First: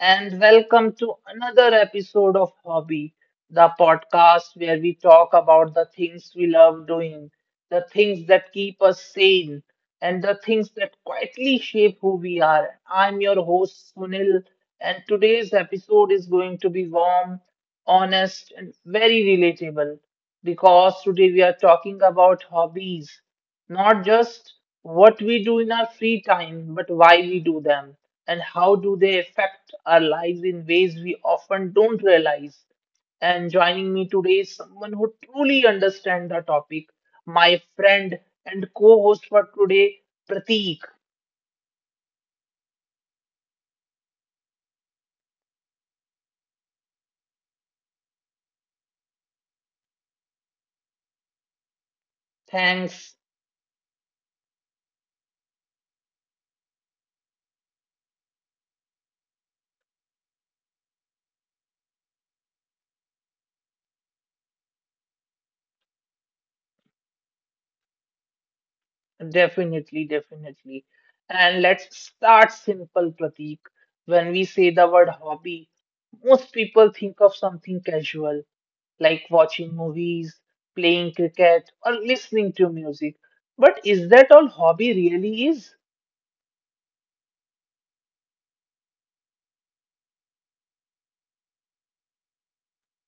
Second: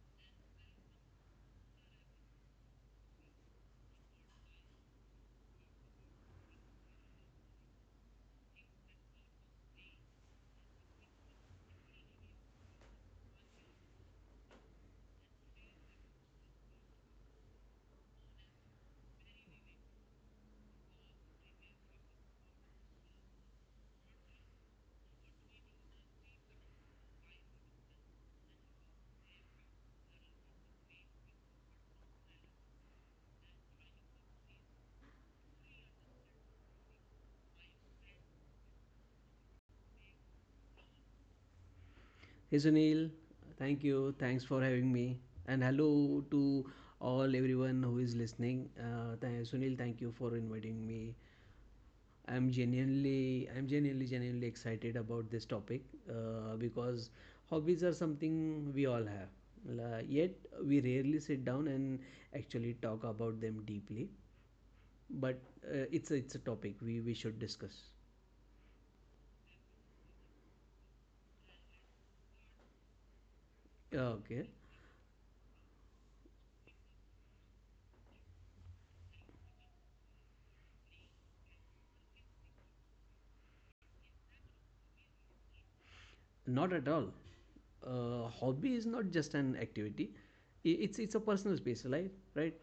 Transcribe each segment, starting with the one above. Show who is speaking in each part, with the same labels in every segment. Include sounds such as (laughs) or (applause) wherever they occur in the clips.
Speaker 1: and welcome to another episode of Hobby, the podcast where we talk about the things we love doing, the things that keep us sane, and the things that quietly shape who we are. I'm your host, Sunil, and today's episode is going to be warm, honest, and very relatable because today we are talking about hobbies not just what we do in our free time, but why we do them and how do they affect our lives in ways we often don't realize. And joining me today is someone who truly understands the topic, my friend and co-host for today, Prateek.
Speaker 2: Hey Sunil, thank you. Thanks for having me. And hello to all everyone who is listening. Sunil, thank you for inviting me. I'm
Speaker 1: Thanks,
Speaker 2: genuinely, I'm genuinely, genuinely excited about this topic because hobbies are something we all have. Yet we rarely sit down and actually talk about them deeply. But it's a topic we should discuss.
Speaker 1: definitely, definitely. And let's start simple, Prateek. When we say the
Speaker 2: Okay.
Speaker 1: word hobby, most people think of something casual like watching movies, playing cricket, or listening to music. But is that all hobby really is?
Speaker 2: Not at all. Hobby is not just an activity. It's a personal space, right? Right.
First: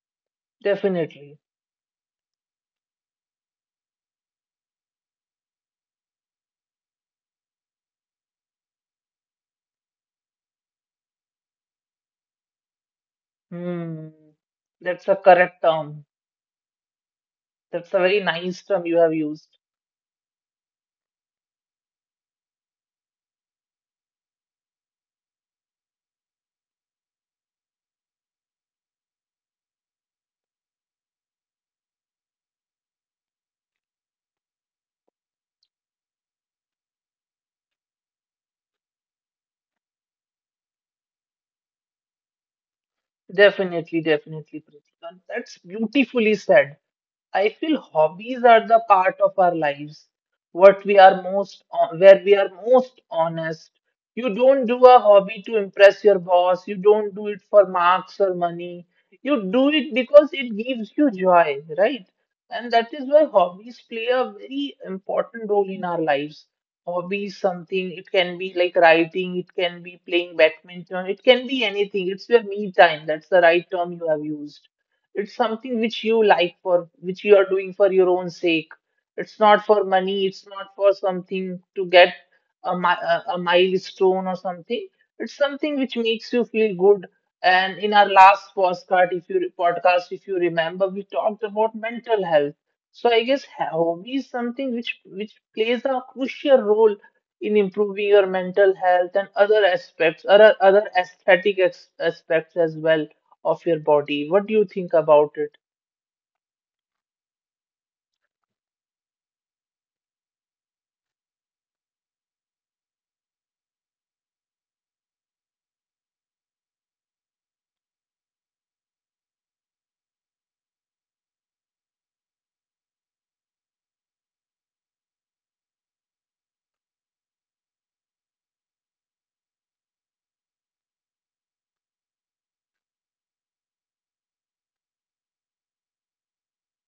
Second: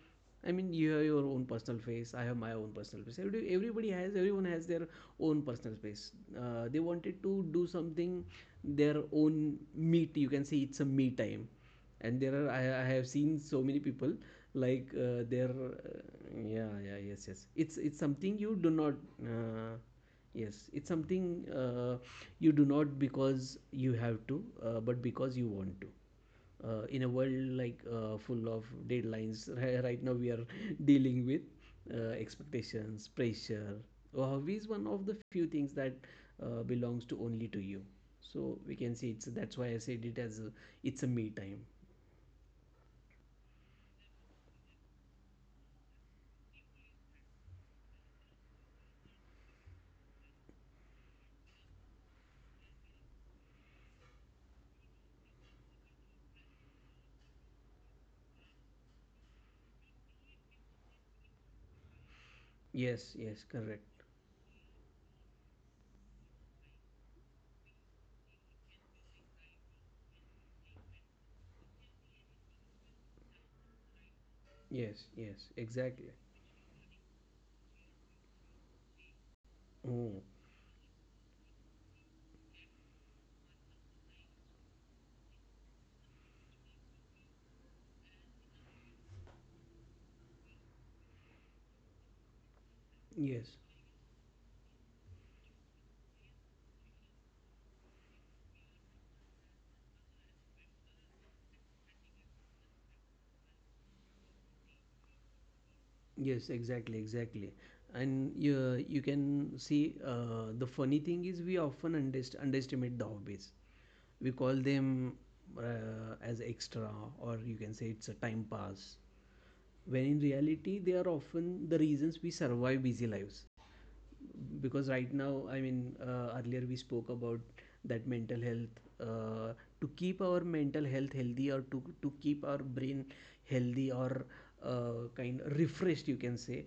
Speaker 2: I mean, you have your
Speaker 1: Definitely.
Speaker 2: own personal space. I have my own personal space. Everyone has their own personal space. They wanted to do something, their own meet. You can see it's a me time, and there are I have seen so many
Speaker 1: Hmm.
Speaker 2: people like
Speaker 1: That's a correct
Speaker 2: their
Speaker 1: term.
Speaker 2: yeah yeah yes yes.
Speaker 1: That's a
Speaker 2: It's
Speaker 1: very
Speaker 2: something
Speaker 1: nice
Speaker 2: you do
Speaker 1: term you
Speaker 2: not.
Speaker 1: have used.
Speaker 2: Uh, Yes, it's something you do not because you have to, but because you want to. In a world full of deadlines, (laughs) right now we are (laughs) dealing with expectations, pressure. Your hobby is one of the few things that belongs to only to you. So we can say it's that's why I said it as it's a me time.
Speaker 1: Definitely, definitely, Pritika. That's beautifully said. I feel hobbies are the part of our lives what we are most on, where we are most honest. You don't do a hobby to impress your boss. You don't do it for marks or money. You do it because it gives you joy, right? And that is why
Speaker 2: Yes, yes,
Speaker 1: hobbies play
Speaker 2: correct.
Speaker 1: a very important role in our lives. Hobbies, something, it can be like writing, it can be playing badminton, it can be anything. It's your me time. That's the right term you have used.
Speaker 2: Yes,
Speaker 1: It's
Speaker 2: yes,
Speaker 1: something which you
Speaker 2: exactly.
Speaker 1: like for, which you are doing for your own sake. It's not for money,
Speaker 2: Oh,
Speaker 1: it's not for something to get a, mi- a milestone or something. It's something which makes you feel good. And in our last podcast, if you remember, we talked about mental health. So I guess
Speaker 2: yes.
Speaker 1: hobby is something which plays a crucial role in improving your mental health and other aspects, other aspects as well of your body. What do you think about it?
Speaker 2: Yes, exactly, exactly. And you can see the funny thing is we often underestimate the hobbies. We call them as extra, or you can say it's a time pass. When in reality, they are often the reasons we survive busy lives, because right now, I mean, earlier we spoke about that mental health. uh, to keep our mental health healthy, or to keep our brain healthy, or kind of refreshed, you can say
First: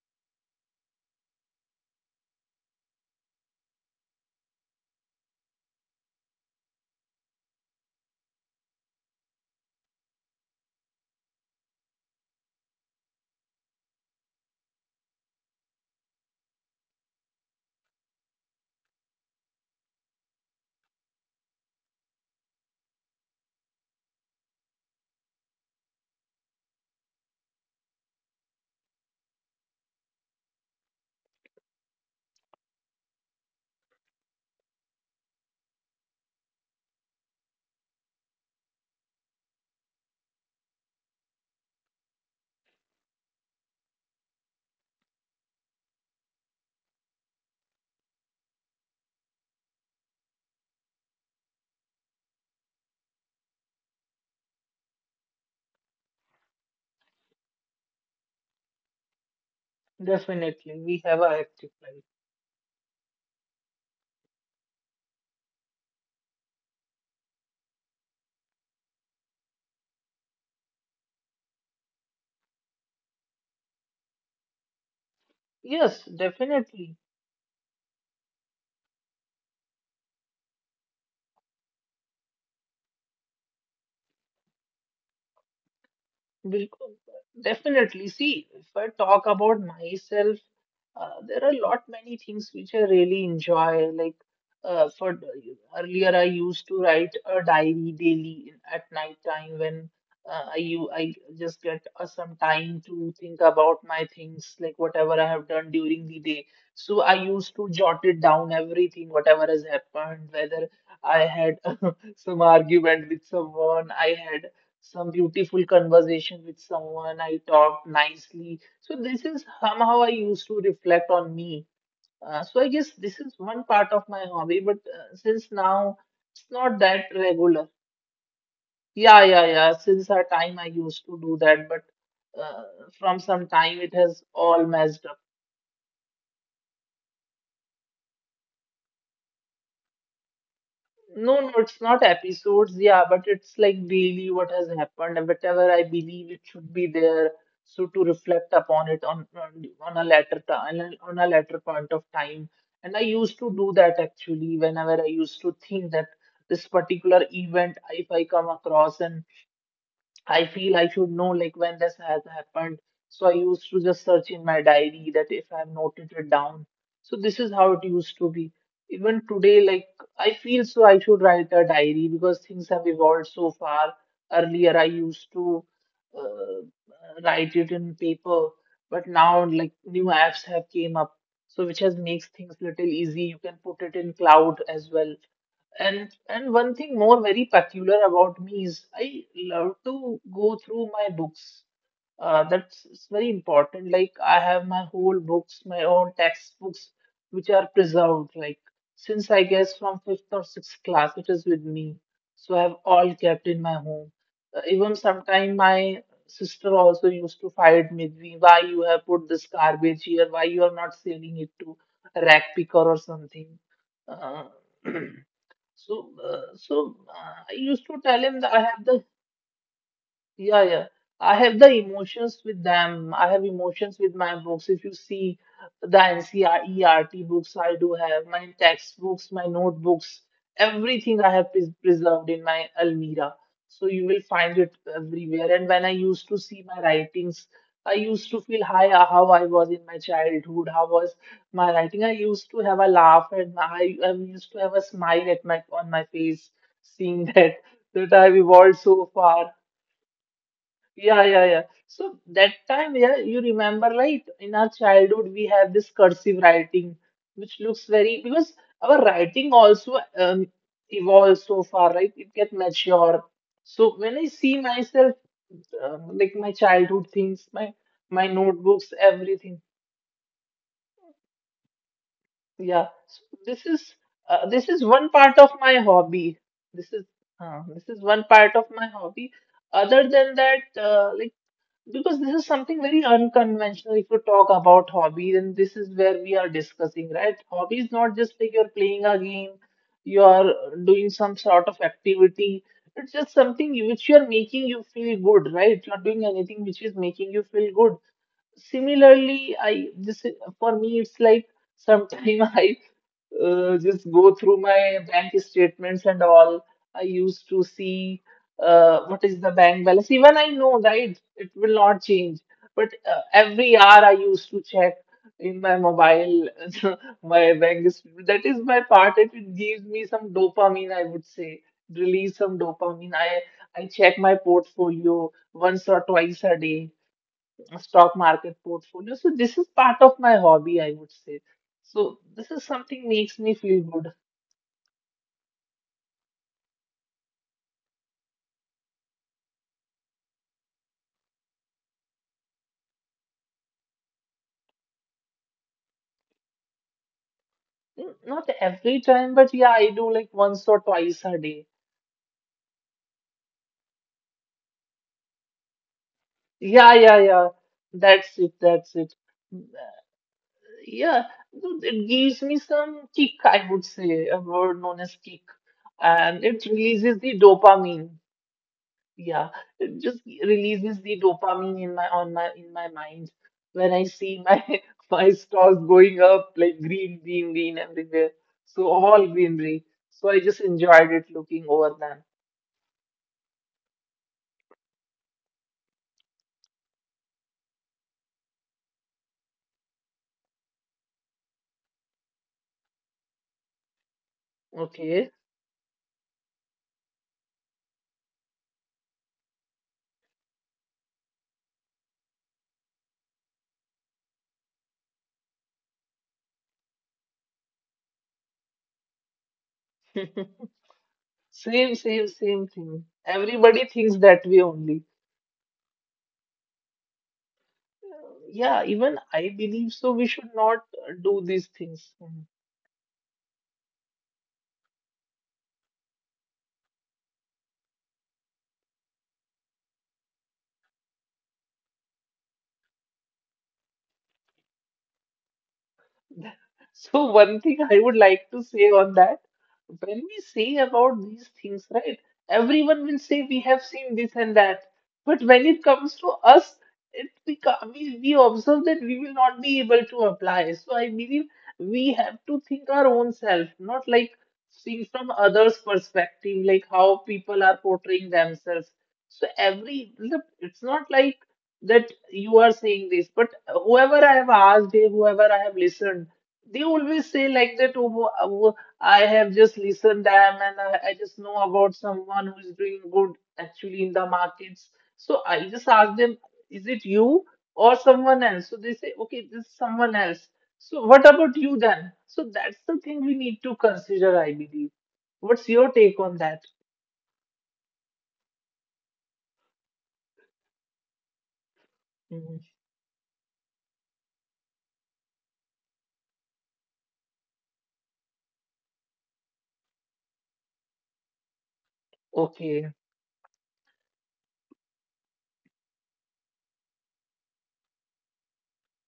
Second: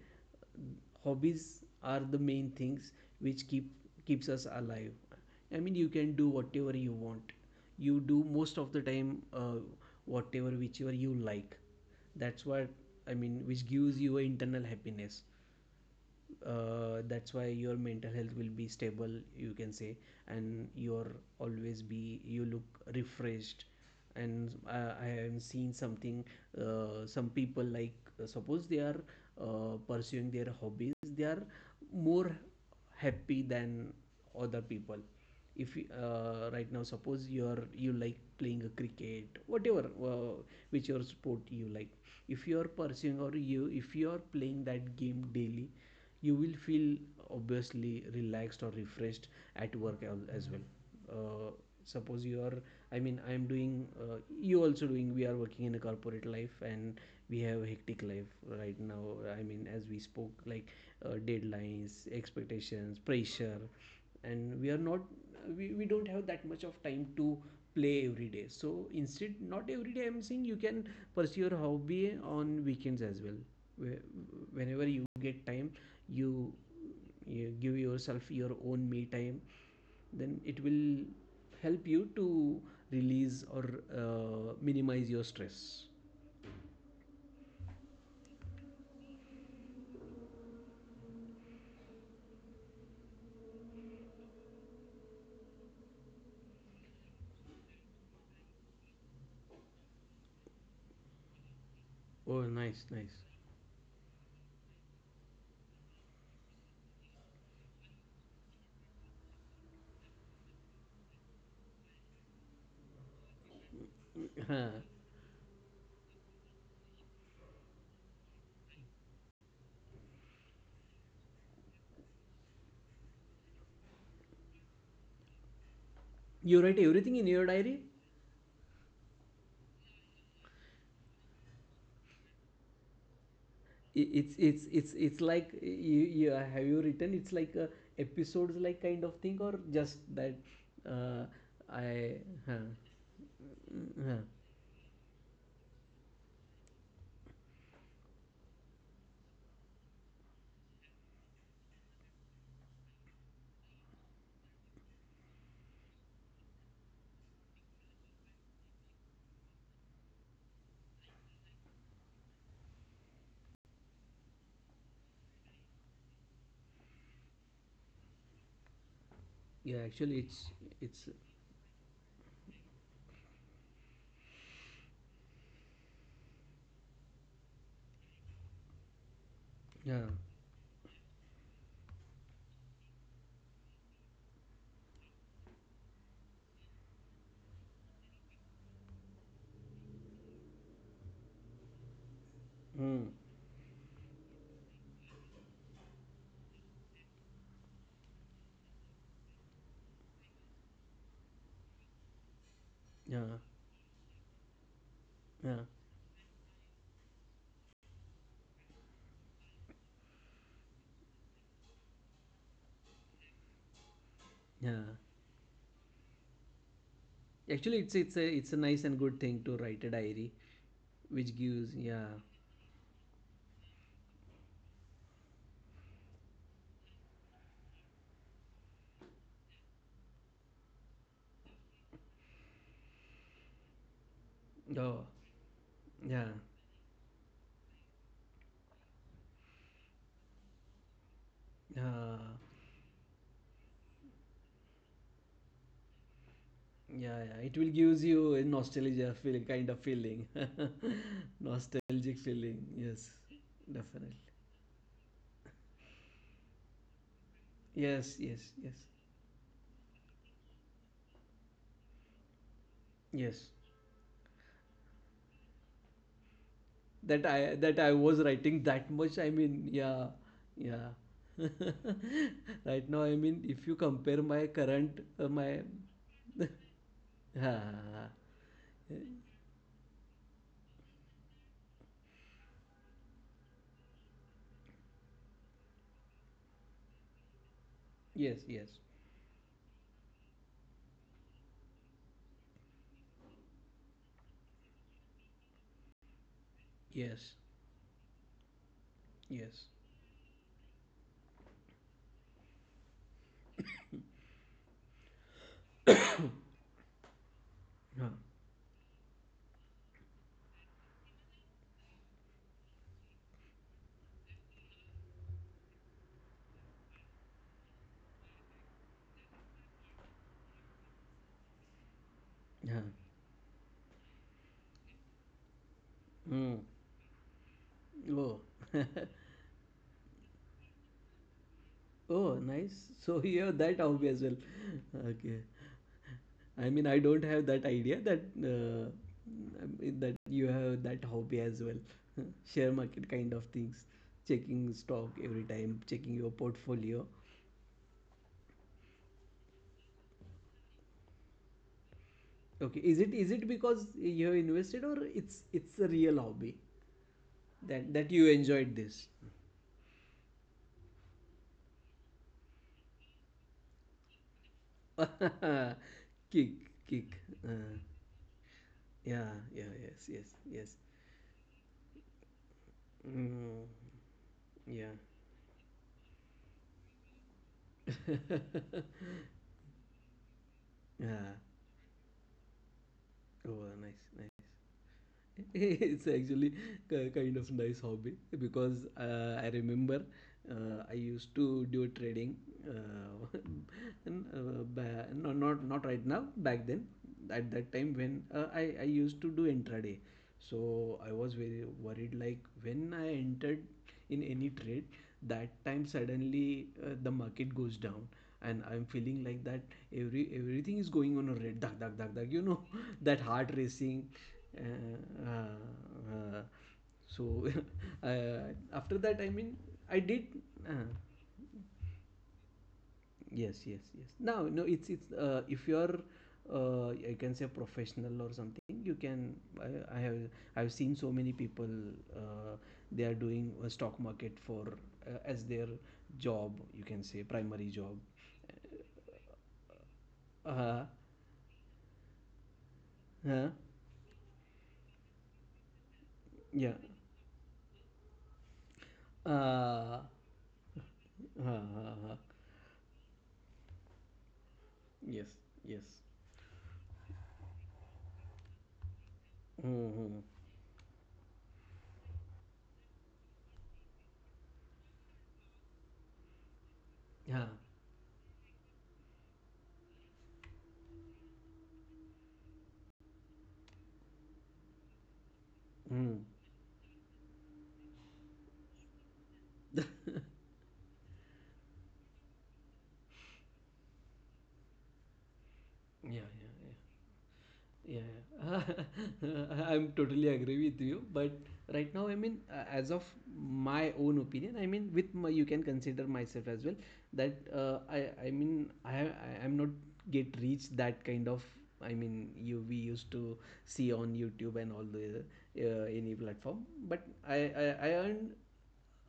Speaker 2: hobbies are the main things which keeps us alive. I mean, you can do whatever you want, you do most of the time uh, whatever whichever you like. That's what I mean, which gives you a internal happiness. That's why your mental health will be stable, you can say, and you're always be, you look refreshed. And I am seeing something, some people like, suppose they are pursuing their hobbies, they are more happy than other people. If right now suppose you are, you like playing a cricket, whatever uh, which your sport you like, if you are pursuing, or you if you are playing that game daily, you will feel obviously relaxed or refreshed at work as well. uh, Suppose you are, I mean, I am doing, you also doing, we are working in a corporate life, and we have a hectic life right now. I mean, as we spoke, like
Speaker 1: Definitely, we have a active
Speaker 2: deadlines,
Speaker 1: life.
Speaker 2: expectations, pressure. And we are not, we don't have that much of time to play every day. So instead, not every day I'm saying, you can pursue your hobby on weekends as well. Whe- Whenever you get time,
Speaker 1: Yes,
Speaker 2: you,
Speaker 1: definitely.
Speaker 2: you give yourself your own me time, then it will help you to release or minimize your stress.
Speaker 1: Bilkul. Definitely. See, if I talk about myself, there are a lot many things which I really enjoy. Like for earlier, I used to write a diary daily in, at night time when I just get some
Speaker 2: Oh, nice,
Speaker 1: time
Speaker 2: nice.
Speaker 1: to think about my things, like whatever I have done during the day. So I used to jot it down everything, whatever has happened, whether I had (laughs) some argument with someone, I
Speaker 2: (laughs)
Speaker 1: had
Speaker 2: Huh.
Speaker 1: some beautiful conversation with someone. I talked nicely. So this is somehow I used to reflect on me. So I guess this is one part of my hobby, but since now it's
Speaker 2: You write
Speaker 1: not that
Speaker 2: everything in your
Speaker 1: regular.
Speaker 2: diary?
Speaker 1: Yeah, yeah, yeah. Since our time I used to do that, but uh, from some time it
Speaker 2: i-
Speaker 1: has
Speaker 2: it's it's
Speaker 1: all
Speaker 2: it's
Speaker 1: messed
Speaker 2: it's
Speaker 1: up.
Speaker 2: like you have you written it's like a episodes like kind of thing, or just that. Uh,
Speaker 1: No, no, it's not
Speaker 2: I huh,
Speaker 1: episodes, yeah, but it's like
Speaker 2: mm, huh.
Speaker 1: daily what has happened and whatever I believe it should be there. So to reflect upon it on a later time, on a later point of time. And I used to do that actually whenever I used to think that this particular event, if I come across and I feel I should know like when this has happened. So I used to just search in my diary that if I've noted it down. So this is how it used to be. Even today, like
Speaker 2: yeah actually
Speaker 1: I feel so I
Speaker 2: it's
Speaker 1: should write a diary because things have evolved so far. Earlier, I used to uh, write it in paper, but now like new
Speaker 2: yeah
Speaker 1: apps have came up, so which has makes things little easy. You can put it in cloud as well. And one thing more very peculiar about me is I love to go through my books. That's It's
Speaker 2: mm,
Speaker 1: very important. Like I have my whole books, my own textbooks, which are preserved. Like since I guess from fifth or sixth class, it is with me. So I have all kept
Speaker 2: yeah
Speaker 1: in my home. Even sometime
Speaker 2: yeah
Speaker 1: my sister also used to fight with me. Why you have put this garbage here? Why you are not selling it to a rag picker or something? Uh, (clears throat)
Speaker 2: Yeah,
Speaker 1: so I used
Speaker 2: actually
Speaker 1: to
Speaker 2: it's
Speaker 1: tell
Speaker 2: it's
Speaker 1: him
Speaker 2: a,
Speaker 1: that I
Speaker 2: it's a
Speaker 1: have
Speaker 2: nice
Speaker 1: the
Speaker 2: and good thing to write a diary,
Speaker 1: yeah, yeah. I
Speaker 2: which
Speaker 1: have the
Speaker 2: gives, yeah.
Speaker 1: emotions with them. I have emotions with my books. If you see the NCRERT books I do have, my textbooks, my notebooks, everything I have preserved in my almirah. So you will find it
Speaker 2: Oh
Speaker 1: everywhere. And when I used to
Speaker 2: yeah,
Speaker 1: see my writings, I used to feel high how I was in my childhood, how was my writing. I
Speaker 2: yeah.
Speaker 1: used to have a laugh and I used to have a smile at my on my face, seeing (laughs)
Speaker 2: Yeah,
Speaker 1: that
Speaker 2: yeah, it will
Speaker 1: that
Speaker 2: gives
Speaker 1: I've
Speaker 2: you a
Speaker 1: evolved so
Speaker 2: nostalgia
Speaker 1: far
Speaker 2: feel, kind of feeling.
Speaker 1: yeah, yeah, yeah.
Speaker 2: (laughs)
Speaker 1: So
Speaker 2: nostalgic
Speaker 1: that time,
Speaker 2: feeling.
Speaker 1: yeah, you
Speaker 2: Yes,
Speaker 1: remember, right?
Speaker 2: definitely.
Speaker 1: In our childhood, we have this cursive writing, which looks very
Speaker 2: Yes,
Speaker 1: because
Speaker 2: yes,
Speaker 1: our
Speaker 2: yes,
Speaker 1: writing also evolves so far, right? It gets mature.
Speaker 2: yes.
Speaker 1: So when I see myself, like my childhood things,
Speaker 2: That I, that
Speaker 1: my
Speaker 2: I was
Speaker 1: notebooks,
Speaker 2: writing that
Speaker 1: everything,
Speaker 2: much. I mean, yeah, yeah. (laughs)
Speaker 1: yeah. So
Speaker 2: Right now, I
Speaker 1: this
Speaker 2: mean,
Speaker 1: is
Speaker 2: if you compare my
Speaker 1: one part
Speaker 2: current
Speaker 1: of my
Speaker 2: my,
Speaker 1: hobby.
Speaker 2: (laughs)
Speaker 1: This is this is one part
Speaker 2: ah,
Speaker 1: of my hobby. Other than that, because this is something very unconventional. If you talk about hobby, then this is where we are discussing, right? Hobby is not just like you're
Speaker 2: yes,
Speaker 1: playing a
Speaker 2: yes,
Speaker 1: game, you are doing some sort of activity. It's just something which you are making you feel good, right? You're doing anything which is making you feel
Speaker 2: yes,
Speaker 1: good. Similarly, I
Speaker 2: yes.
Speaker 1: just for me it's like sometime (laughs) I just go through my bank statements and all. I
Speaker 2: (coughs)
Speaker 1: used to see
Speaker 2: Huh.
Speaker 1: what is the bank balance. Even I know, right? It will not change. But every hour I used to check in my mobile (laughs) my bank statement. That is my part. It gives me some dopamine, I would say. Release some dopamine. I
Speaker 2: Huh.
Speaker 1: I check my portfolio once or twice a day
Speaker 2: Hmm.
Speaker 1: stock market
Speaker 2: Oh.
Speaker 1: portfolio. So this is
Speaker 2: (laughs)
Speaker 1: part of my hobby, I would say. So this is something
Speaker 2: Oh,
Speaker 1: makes
Speaker 2: nice.
Speaker 1: me
Speaker 2: (laughs)
Speaker 1: feel
Speaker 2: So
Speaker 1: good.
Speaker 2: you have that hobby as well. (laughs) Okay. I mean, I don't have that idea that I mean, that you have that hobby as well. (laughs) Share market kind of things, checking stock every time, checking your portfolio.
Speaker 1: Not every time, but yeah, I do like once or twice a day.
Speaker 2: Okay. Is it because you have invested, or it's a
Speaker 1: Yeah,
Speaker 2: real
Speaker 1: yeah,
Speaker 2: hobby
Speaker 1: yeah. That's it.
Speaker 2: that that
Speaker 1: That's
Speaker 2: you
Speaker 1: it.
Speaker 2: enjoyed this?
Speaker 1: Yeah, so it gives me some kick, I would say, a word known as kick, and it
Speaker 2: (laughs)
Speaker 1: releases
Speaker 2: Kick,
Speaker 1: the
Speaker 2: kick.
Speaker 1: dopamine.
Speaker 2: Uh,
Speaker 1: Yeah, it
Speaker 2: yeah,
Speaker 1: just
Speaker 2: yeah, yes,
Speaker 1: releases
Speaker 2: yes,
Speaker 1: the
Speaker 2: yes.
Speaker 1: dopamine in my mind when I see
Speaker 2: Mm,
Speaker 1: my (laughs) my
Speaker 2: yeah.
Speaker 1: stocks going up like green, green, green everywhere. So all greenery.
Speaker 2: (laughs)
Speaker 1: So I just enjoyed it looking over
Speaker 2: Yeah.
Speaker 1: them.
Speaker 2: Oh, nice, nice. (laughs) It's actually kind of nice hobby, because I remember I used to do trading, uh, (laughs) and,
Speaker 1: Okay.
Speaker 2: no, not not right now. Back then, at that time when I used to do intraday, so I was very worried. Like when I entered in any trade, that time suddenly the market goes down. And I'm feeling like that
Speaker 1: (laughs)
Speaker 2: everything is going
Speaker 1: Same,
Speaker 2: on a
Speaker 1: same,
Speaker 2: red, duck
Speaker 1: same
Speaker 2: duck duck duck,
Speaker 1: thing.
Speaker 2: you know, (laughs)
Speaker 1: Everybody
Speaker 2: that
Speaker 1: thinks
Speaker 2: heart
Speaker 1: that way
Speaker 2: racing.
Speaker 1: only.
Speaker 2: uh, uh, uh, so
Speaker 1: Yeah,
Speaker 2: (laughs)
Speaker 1: even I believe
Speaker 2: after
Speaker 1: so.
Speaker 2: that,
Speaker 1: We
Speaker 2: I
Speaker 1: should
Speaker 2: mean,
Speaker 1: not
Speaker 2: I did,
Speaker 1: do these
Speaker 2: uh,
Speaker 1: things.
Speaker 2: yes yes yes. Now no, it's it's if you're I can say professional or something, you can, I have, I've seen so many people uh, they are doing a stock market for as their
Speaker 1: So one
Speaker 2: job,
Speaker 1: thing
Speaker 2: you
Speaker 1: I
Speaker 2: can
Speaker 1: would
Speaker 2: say,
Speaker 1: like to
Speaker 2: primary
Speaker 1: say
Speaker 2: job.
Speaker 1: on that, when we say about these
Speaker 2: Uh,
Speaker 1: things, right, everyone will say we have seen this
Speaker 2: huh?
Speaker 1: and that. But when it comes to us,
Speaker 2: Yeah.
Speaker 1: we observe that we will not be able to
Speaker 2: uh,
Speaker 1: apply. So I believe
Speaker 2: uh,
Speaker 1: we have to
Speaker 2: uh, uh,
Speaker 1: think our own self, not like seeing from others'
Speaker 2: yes yes
Speaker 1: perspective, like how people are portraying themselves. So every, look,
Speaker 2: mm-hmm.
Speaker 1: it's not like that you are saying this, but whoever I have asked, whoever I have listened, they always say like
Speaker 2: Yeah.
Speaker 1: that, oh, oh, I have just listened them and I just know about someone who is doing good actually in the markets. So I just ask
Speaker 2: Mm.
Speaker 1: them, is it you or someone else? So they say, okay, this is
Speaker 2: (laughs) Yeah
Speaker 1: someone else. So what about you then? So that's the thing we need to consider, I believe. What's your
Speaker 2: yeah. Yeah.
Speaker 1: take on that?
Speaker 2: Yeah, yeah. (laughs) I'm totally agree with you. But right now, I mean,
Speaker 1: Mhm.
Speaker 2: as of my own opinion, I mean, with my, you can consider myself as well, that I mean, I am not get reach that kind of. I mean, you we
Speaker 1: Okay,
Speaker 2: used to see on YouTube and all the any platform, but I earned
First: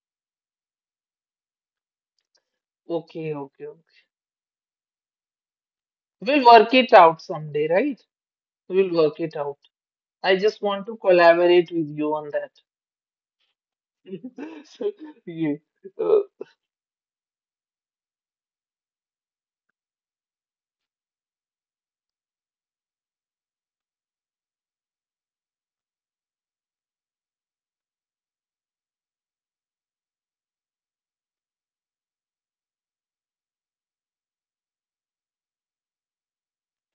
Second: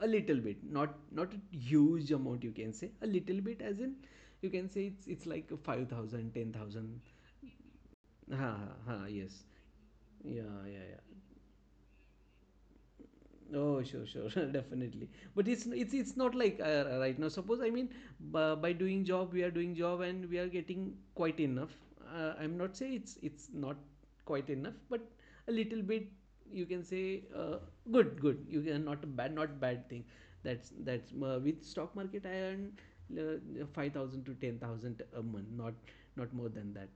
Speaker 2: a little bit, not not a huge amount. You can say a little bit, as in
Speaker 1: okay.
Speaker 2: you can say it's like 5,000,
Speaker 1: We'll
Speaker 2: ten
Speaker 1: work it
Speaker 2: thousand.
Speaker 1: out someday, right?
Speaker 2: Ha ha
Speaker 1: We'll
Speaker 2: ha,
Speaker 1: work
Speaker 2: yes.
Speaker 1: it out. I
Speaker 2: Yeah,
Speaker 1: just
Speaker 2: yeah,
Speaker 1: want
Speaker 2: yeah.
Speaker 1: to collaborate with you on that.
Speaker 2: Oh, sure, sure, (laughs)
Speaker 1: (laughs) So,
Speaker 2: definitely. But it's
Speaker 1: yeah.
Speaker 2: it's it's
Speaker 1: Uh,
Speaker 2: not like, right now. Suppose, I mean, by doing job, we are doing job and we are getting quite enough. I'm not say it's not quite enough, but a little bit, you can say good. You can not a bad, not bad thing. That's With stock market I earn 5,000 to 10,000 a month, not not more than that,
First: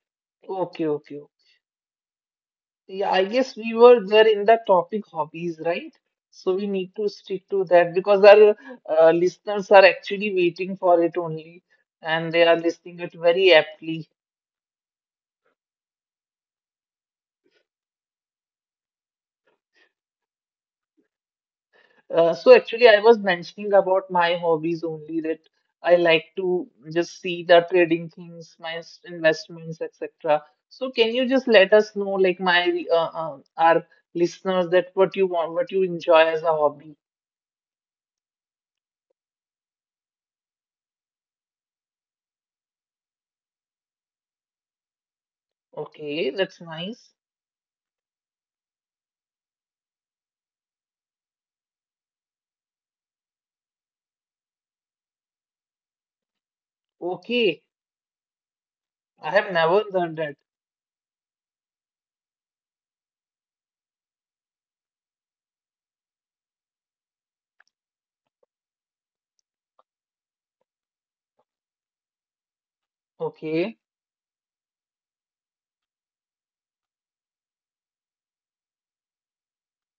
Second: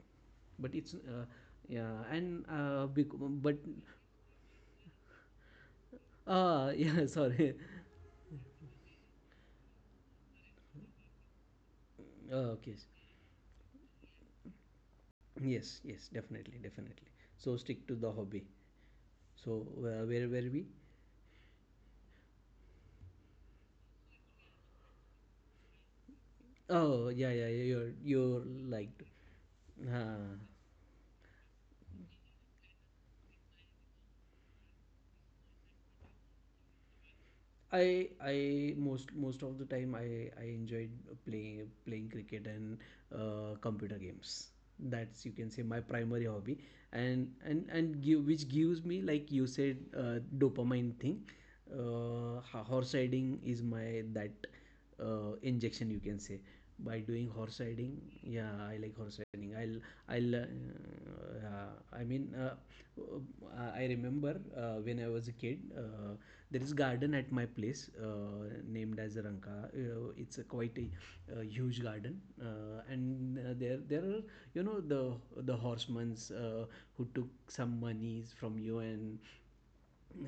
Speaker 2: but
Speaker 1: okay,
Speaker 2: it's
Speaker 1: okay.
Speaker 2: yeah. And
Speaker 1: Yeah, I guess
Speaker 2: but
Speaker 1: we were there in the topic hobbies, right? So we
Speaker 2: ah, (laughs)
Speaker 1: need
Speaker 2: yeah,
Speaker 1: to stick
Speaker 2: sorry.
Speaker 1: to that because our listeners are actually waiting for it only, and they
Speaker 2: Ah,
Speaker 1: are
Speaker 2: okay.
Speaker 1: listening it very aptly.
Speaker 2: Yes, yes, definitely, definitely. So stick to the hobby. So where were we?
Speaker 1: So actually, I was mentioning about my hobbies only that I like to
Speaker 2: Oh, yeah,
Speaker 1: just
Speaker 2: yeah, yeah.
Speaker 1: see the
Speaker 2: You're
Speaker 1: trading
Speaker 2: you're
Speaker 1: things,
Speaker 2: like,
Speaker 1: investments,
Speaker 2: ah,
Speaker 1: etc. So can you just let us know, like my our listeners, that what you want, what you enjoy as a hobby?
Speaker 2: I most most of the time I enjoyed playing cricket and computer games. That's, you can say, my primary
Speaker 1: Okay,
Speaker 2: hobby,
Speaker 1: that's
Speaker 2: and
Speaker 1: nice.
Speaker 2: give, which gives me, like you said, dopamine thing. Horse riding is my that injection, you can say. By doing horse
Speaker 1: Okay,
Speaker 2: riding, yeah I like horse riding.
Speaker 1: I have never
Speaker 2: I'll uh,
Speaker 1: done that.
Speaker 2: uh, i mean uh, I remember when I was a kid, there is garden at my place named as Ranka. It's a quite a, huge garden. And there There
Speaker 1: Okay,
Speaker 2: are, you know, the horsemans who took some monies from you and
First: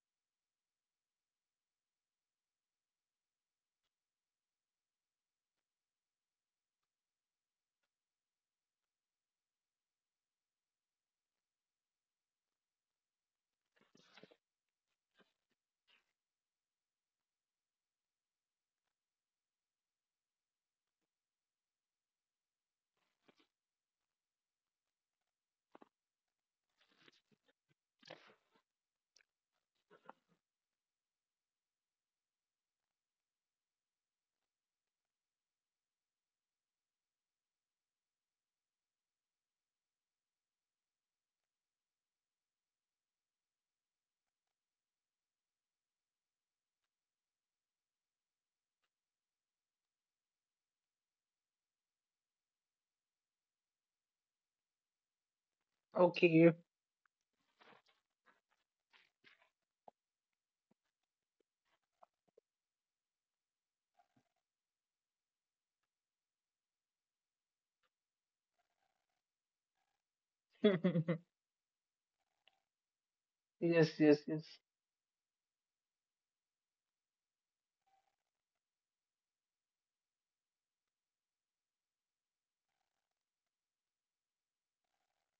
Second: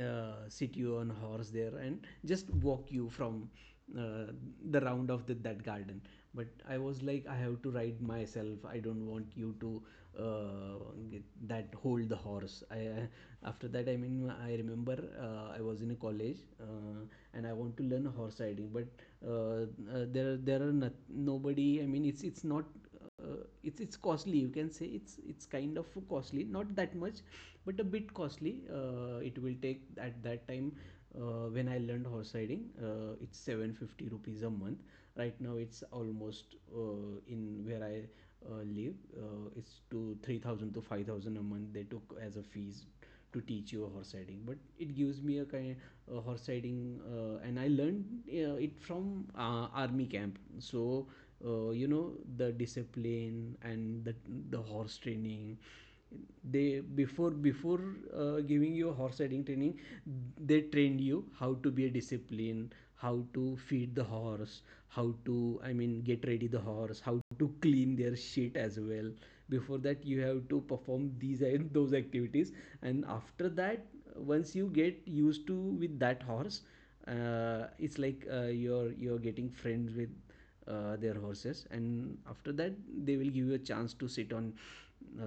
Speaker 2: sit you on horse there and just walk you from uh, the round of the, that garden. But I was like, I have to ride myself, I don't want you to uh, get that hold the horse. After that, I mean, I remember I was in a college, and I want to learn horse riding, but there are not, nobody, I mean it's not it's it's costly, you can say, it's kind of costly, not that much, but a bit costly. It will take at that time, when I learned horse riding, it's 750 rupees a month. Right now it's almost, in where I live, it's to 3,000 to 5,000 a month they took as a fees to teach you a horse riding. But it gives me a kind of a horse riding. And I learned it from army camp. So you know the discipline and the horse training.
Speaker 1: okay.
Speaker 2: They before before giving you a horse riding training, they trained you how to be a discipline, how to feed the horse, how to, I mean, get ready the horse, how to clean their shit as well. Before that you have to perform
Speaker 1: (laughs)
Speaker 2: these (laughs) and those activities, and after
Speaker 1: Yes,
Speaker 2: that,
Speaker 1: yes, yes.
Speaker 2: once you get used to with that horse, it's like you're getting friends with their horses. And after that they will give you a chance to sit on uh,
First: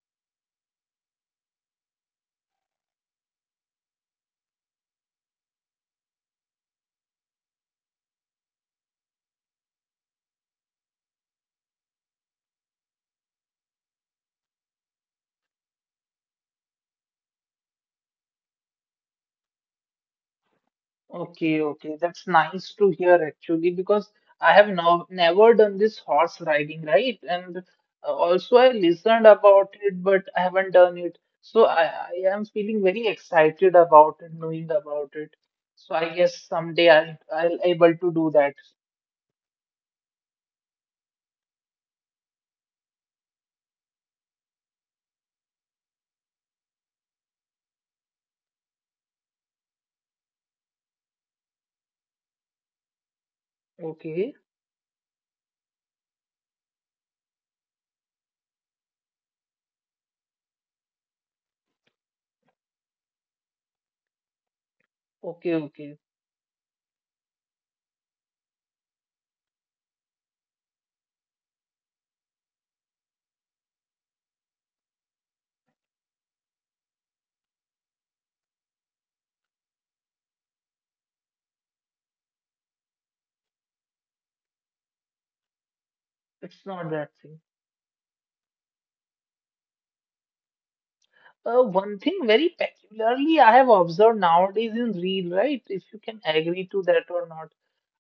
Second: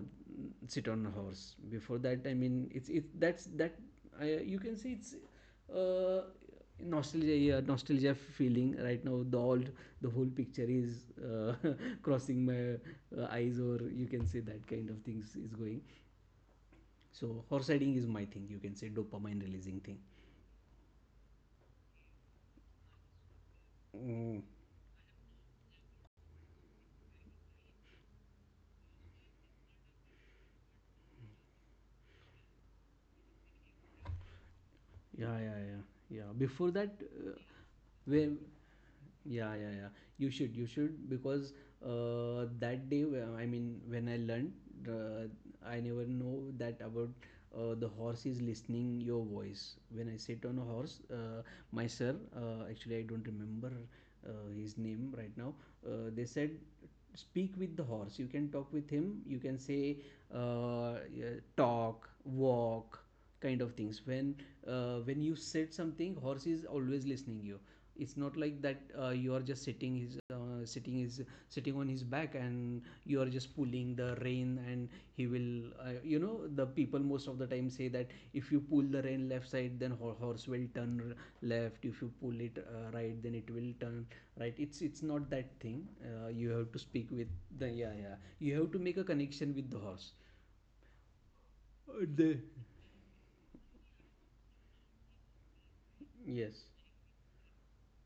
Speaker 2: sit on a horse. Before that, I mean, it's it that's that you can say it's uh, nostalgia, yeah, nostalgia feeling. Right now the old, the whole picture is (laughs) crossing my eyes, or you can say that kind of things is going. So horse riding is my thing, you can say dopamine releasing thing.
Speaker 1: Okay, okay, that's nice to hear actually because
Speaker 2: Mm.
Speaker 1: I have no, never done this horse riding, right? And also I listened about it, but I haven't done it. So I am feeling very excited about it, knowing about it.
Speaker 2: Yeah, yeah, yeah,
Speaker 1: So I
Speaker 2: yeah.
Speaker 1: guess
Speaker 2: Before that,
Speaker 1: someday I'll I'll able to do
Speaker 2: when
Speaker 1: that.
Speaker 2: yeah, yeah, yeah. You should, because that day, I mean, when I learned, uh, I never know that about the horse is listening your voice. When I sit on a horse, my sir, actually, I don't remember
Speaker 1: Okay,
Speaker 2: his name right now. They said, speak with the horse. You can talk with him. You can say, yeah, talk, walk kind of things when you
Speaker 1: okay,
Speaker 2: said
Speaker 1: okay.
Speaker 2: something, horse is always listening you. It's not like that, you are just sitting his sitting on his back and you are just pulling the rein, and he will you know, the people most of the time say that if you pull the rein left side then horse will turn left, if you pull it right then it will turn right. It's not that thing, you have
Speaker 1: It's
Speaker 2: to
Speaker 1: not
Speaker 2: speak
Speaker 1: that
Speaker 2: with
Speaker 1: thing.
Speaker 2: the, yeah, yeah, you have to make a connection with the horse.
Speaker 1: One thing
Speaker 2: The
Speaker 1: very peculiarly I have observed nowadays in real, right? If you can
Speaker 2: yes
Speaker 1: agree to that or not.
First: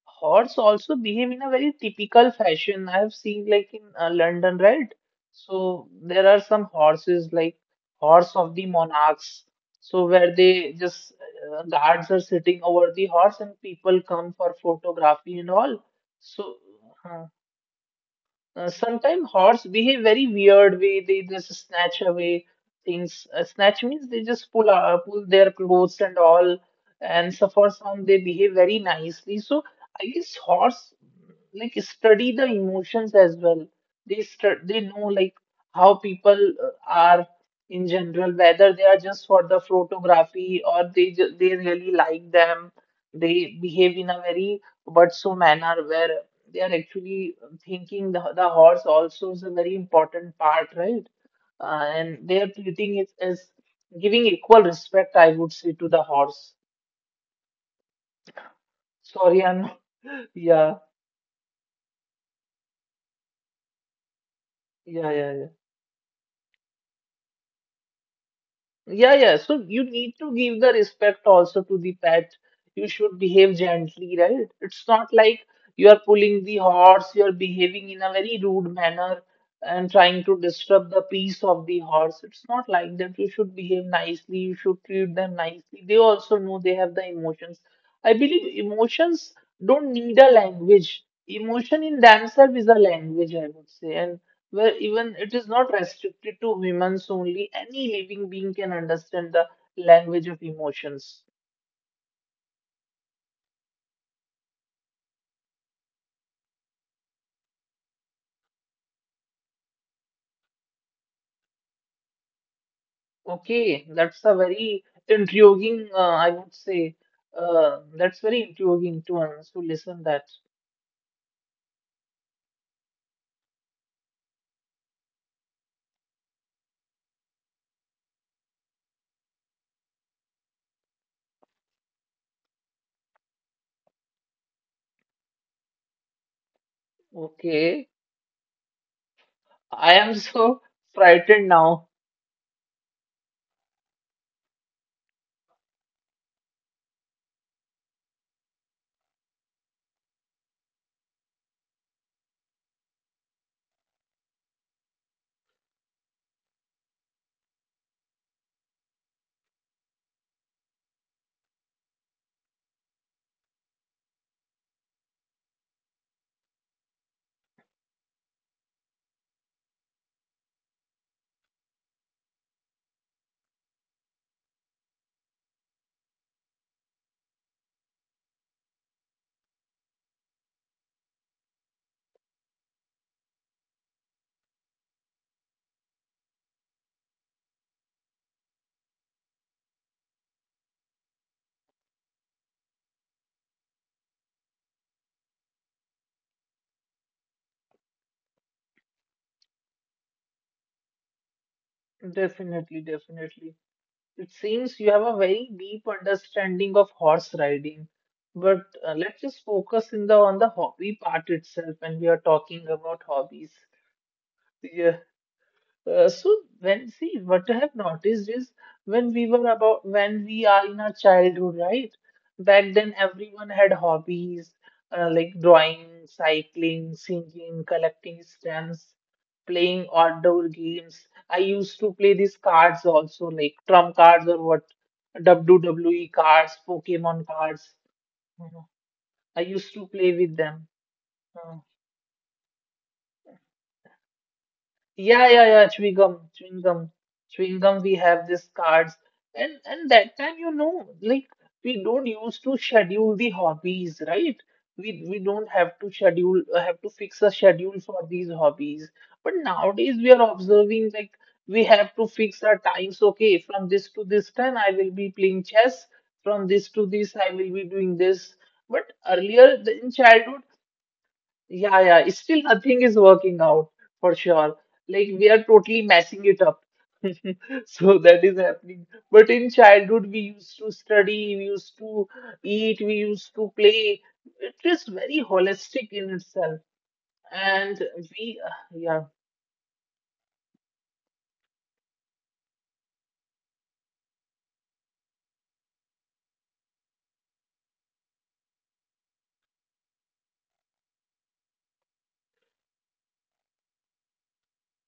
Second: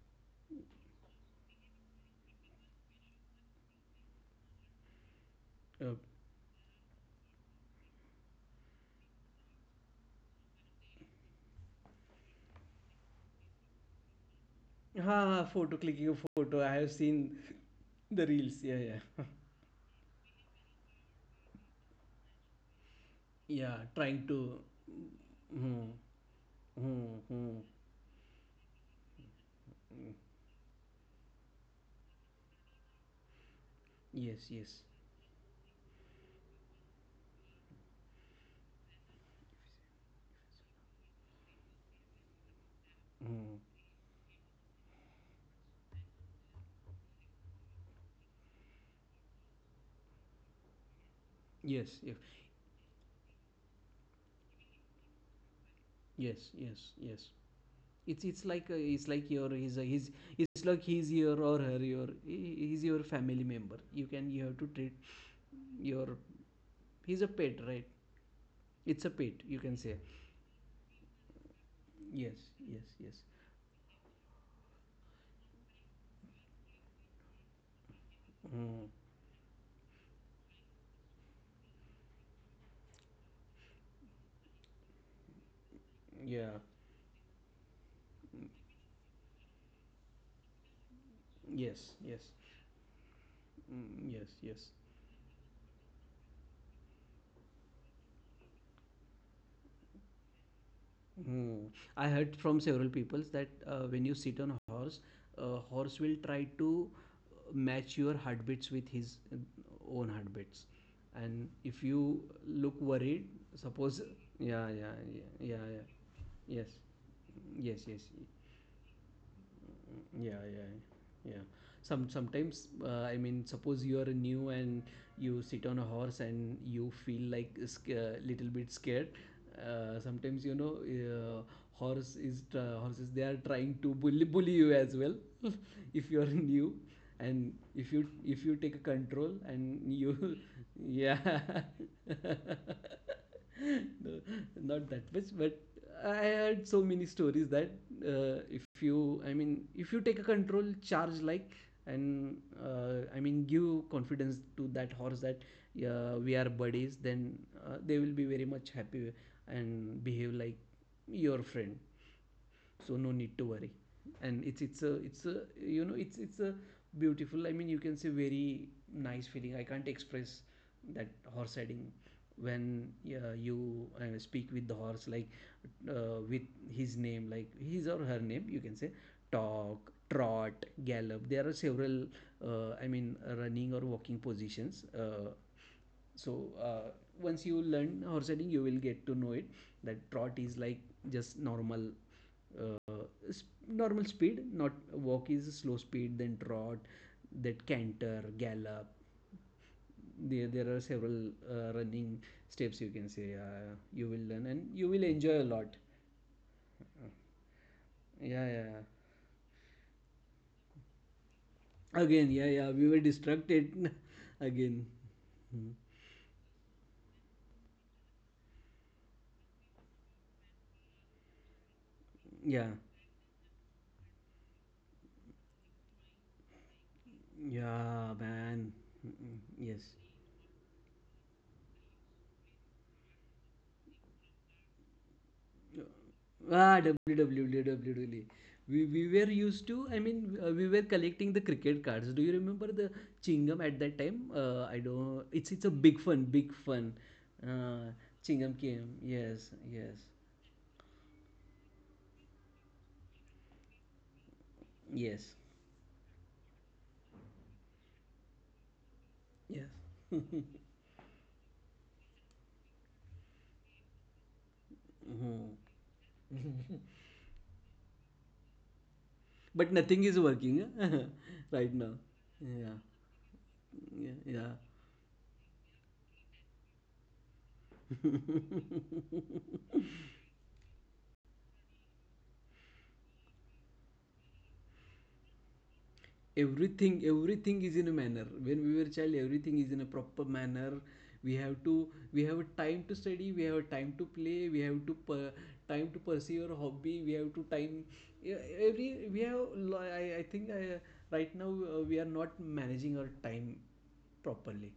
Speaker 1: Horse also behave in a very typical fashion. I have seen like in London, right? So
Speaker 2: uh,
Speaker 1: there are some horses like horse of the monarchs. So where they just guards are sitting over the horse and people come for
Speaker 2: ha ha,
Speaker 1: photography and
Speaker 2: photo,
Speaker 1: all.
Speaker 2: clicking a
Speaker 1: So
Speaker 2: photo. I have
Speaker 1: uh,
Speaker 2: seen the reels. Yeah, yeah.
Speaker 1: sometimes horse behave very weird way. They just snatch away things.
Speaker 2: Yeah,
Speaker 1: Snatch means they
Speaker 2: trying
Speaker 1: just
Speaker 2: to.
Speaker 1: pull pull their
Speaker 2: Hmm,
Speaker 1: clothes and all.
Speaker 2: hmm,
Speaker 1: And so
Speaker 2: hmm.
Speaker 1: for some, they behave very nicely. So I
Speaker 2: Hmm.
Speaker 1: guess horse like study the emotions as well.
Speaker 2: Yes,
Speaker 1: They
Speaker 2: yes.
Speaker 1: know like how people are in general, whether they are just for the photography or they really like them.
Speaker 2: Hmm.
Speaker 1: They behave in a very but so manner where they are actually thinking the horse also is a very important part, right?
Speaker 2: Yes, yes,
Speaker 1: And they are treating it as giving equal respect, I would say, to the
Speaker 2: yes,
Speaker 1: horse.
Speaker 2: yes, yes. It's like it's like
Speaker 1: Sorry,
Speaker 2: your
Speaker 1: I'm not.
Speaker 2: his,
Speaker 1: (laughs)
Speaker 2: it's
Speaker 1: Yeah,
Speaker 2: like he's your, or her, your, he's your family member. You can, you have to treat
Speaker 1: yeah, yeah,
Speaker 2: your, he's a pet, right? It's
Speaker 1: Yeah,
Speaker 2: a
Speaker 1: yeah.
Speaker 2: pet.
Speaker 1: So
Speaker 2: You
Speaker 1: you
Speaker 2: can say
Speaker 1: need to give the respect also to the pet.
Speaker 2: yes,
Speaker 1: You
Speaker 2: yes,
Speaker 1: should
Speaker 2: yes.
Speaker 1: behave gently, right? It's not like you are pulling the horse, you are behaving in a very rude
Speaker 2: Hmm.
Speaker 1: manner and trying to disturb the peace of the horse. It's not like that. You should behave nicely, you should treat them nicely. They also know they have
Speaker 2: Yeah.
Speaker 1: the emotions. I believe emotions don't need a language. Emotion in
Speaker 2: Yes.
Speaker 1: themselves is a
Speaker 2: Yes.
Speaker 1: language, I would say. And
Speaker 2: Mm,
Speaker 1: where
Speaker 2: yes,
Speaker 1: even it
Speaker 2: yes.
Speaker 1: is not restricted to humans only, any living being can understand the language of emotions.
Speaker 2: Mm. I heard from several people that when you sit on a horse will try to match your heartbeats with his own heartbeats. And if you look
Speaker 1: Okay, that's
Speaker 2: worried,
Speaker 1: a very
Speaker 2: suppose, yeah,
Speaker 1: intriguing,
Speaker 2: yeah,
Speaker 1: I
Speaker 2: yeah,
Speaker 1: would
Speaker 2: yeah,
Speaker 1: say,
Speaker 2: yeah. Yes,
Speaker 1: that's very
Speaker 2: yes,
Speaker 1: intriguing
Speaker 2: yes.
Speaker 1: to us to listen that.
Speaker 2: Yeah, yeah, yeah, sometimes I mean suppose you are new and you sit on a horse and you feel like little bit scared. Sometimes you know horse is horses, they are trying to bully, bully you as well. (laughs) If you are new,
Speaker 1: Okay,
Speaker 2: and if you take a control
Speaker 1: I am (laughs)
Speaker 2: and
Speaker 1: so
Speaker 2: you (laughs)
Speaker 1: frightened
Speaker 2: yeah
Speaker 1: now.
Speaker 2: (laughs) no, not that much, but I heard so many stories that if you, I mean, if you take a control charge like, and I mean, give confidence to that horse that we are buddies, then they will be very much happy and behave like your friend. So no need to worry. And it's a you know, it's a beautiful, I mean you can say very nice feeling. I can't express that horse riding, when you speak with the horse like with his name, like his or her name, you can say talk, trot, gallop. There are several I mean running or walking positions. So once you learn horse riding, you will get to know it. That trot is like just normal, speed, not, walk is a slow speed, then trot, then canter, gallop. There are several running
Speaker 1: Definitely,
Speaker 2: steps, you can say.
Speaker 1: definitely.
Speaker 2: You will
Speaker 1: It
Speaker 2: learn and
Speaker 1: seems
Speaker 2: you
Speaker 1: you have
Speaker 2: will
Speaker 1: a
Speaker 2: enjoy a
Speaker 1: very
Speaker 2: lot.
Speaker 1: deep understanding of horse riding,
Speaker 2: Yeah, yeah,
Speaker 1: but
Speaker 2: yeah.
Speaker 1: let's just focus in the on the hobby part itself when we are
Speaker 2: Again, yeah,
Speaker 1: talking
Speaker 2: yeah, we were
Speaker 1: about hobbies.
Speaker 2: distracted (laughs) again. Hmm.
Speaker 1: Uh, so when see what I have noticed is when we are in our childhood, right?
Speaker 2: Yeah.
Speaker 1: Back then everyone had hobbies like drawing, cycling, singing,
Speaker 2: Yeah,
Speaker 1: collecting
Speaker 2: man.
Speaker 1: stamps,
Speaker 2: Mm, mm. Yes.
Speaker 1: playing outdoor games. I used to play these cards also, like trump cards or what WWE cards,
Speaker 2: Ah,
Speaker 1: Pokemon cards,
Speaker 2: WWE.
Speaker 1: you know.
Speaker 2: We were
Speaker 1: I
Speaker 2: used
Speaker 1: used to
Speaker 2: to, I
Speaker 1: play with
Speaker 2: mean,
Speaker 1: them.
Speaker 2: we were collecting the
Speaker 1: Uh,
Speaker 2: cricket cards. Do you remember the Chingam at that time? I don't, it's
Speaker 1: Yeah,
Speaker 2: a
Speaker 1: chewing
Speaker 2: big fun,
Speaker 1: gum,
Speaker 2: big
Speaker 1: chewing gum,
Speaker 2: fun.
Speaker 1: chewing gum.
Speaker 2: Uh,
Speaker 1: We have these
Speaker 2: Chingam
Speaker 1: cards,
Speaker 2: came, yes,
Speaker 1: and
Speaker 2: yes,
Speaker 1: that time, you know, like we don't used to schedule the hobbies, right? We
Speaker 2: yes,
Speaker 1: don't have to schedule, have to fix a schedule for these hobbies. But
Speaker 2: yes.
Speaker 1: nowadays, we are
Speaker 2: (laughs)
Speaker 1: observing like we have to fix our times. Okay, from this to this time, I will be playing
Speaker 2: Mhm.
Speaker 1: chess. From this to this, I will be doing this. But earlier the-
Speaker 2: But
Speaker 1: in
Speaker 2: nothing is
Speaker 1: childhood,
Speaker 2: working, huh? (laughs)
Speaker 1: yeah,
Speaker 2: Right
Speaker 1: yeah.
Speaker 2: now.
Speaker 1: it's Still nothing
Speaker 2: Yeah,
Speaker 1: is working out for sure.
Speaker 2: yeah,
Speaker 1: Like we are totally messing it up. (laughs) So that is happening. But in
Speaker 2: yeah. (laughs)
Speaker 1: childhood, we used to study, we used to eat, we used to play. It is very holistic in itself.
Speaker 2: Everything, everything
Speaker 1: And
Speaker 2: is in a manner.
Speaker 1: we,
Speaker 2: When we were
Speaker 1: yeah.
Speaker 2: child, everything is in a proper manner. We have to, we have a time to study, we have a time to play, we have to per-, time to pursue our hobby, we have to time, yeah, every we have I think I, right now, we are not managing our time properly.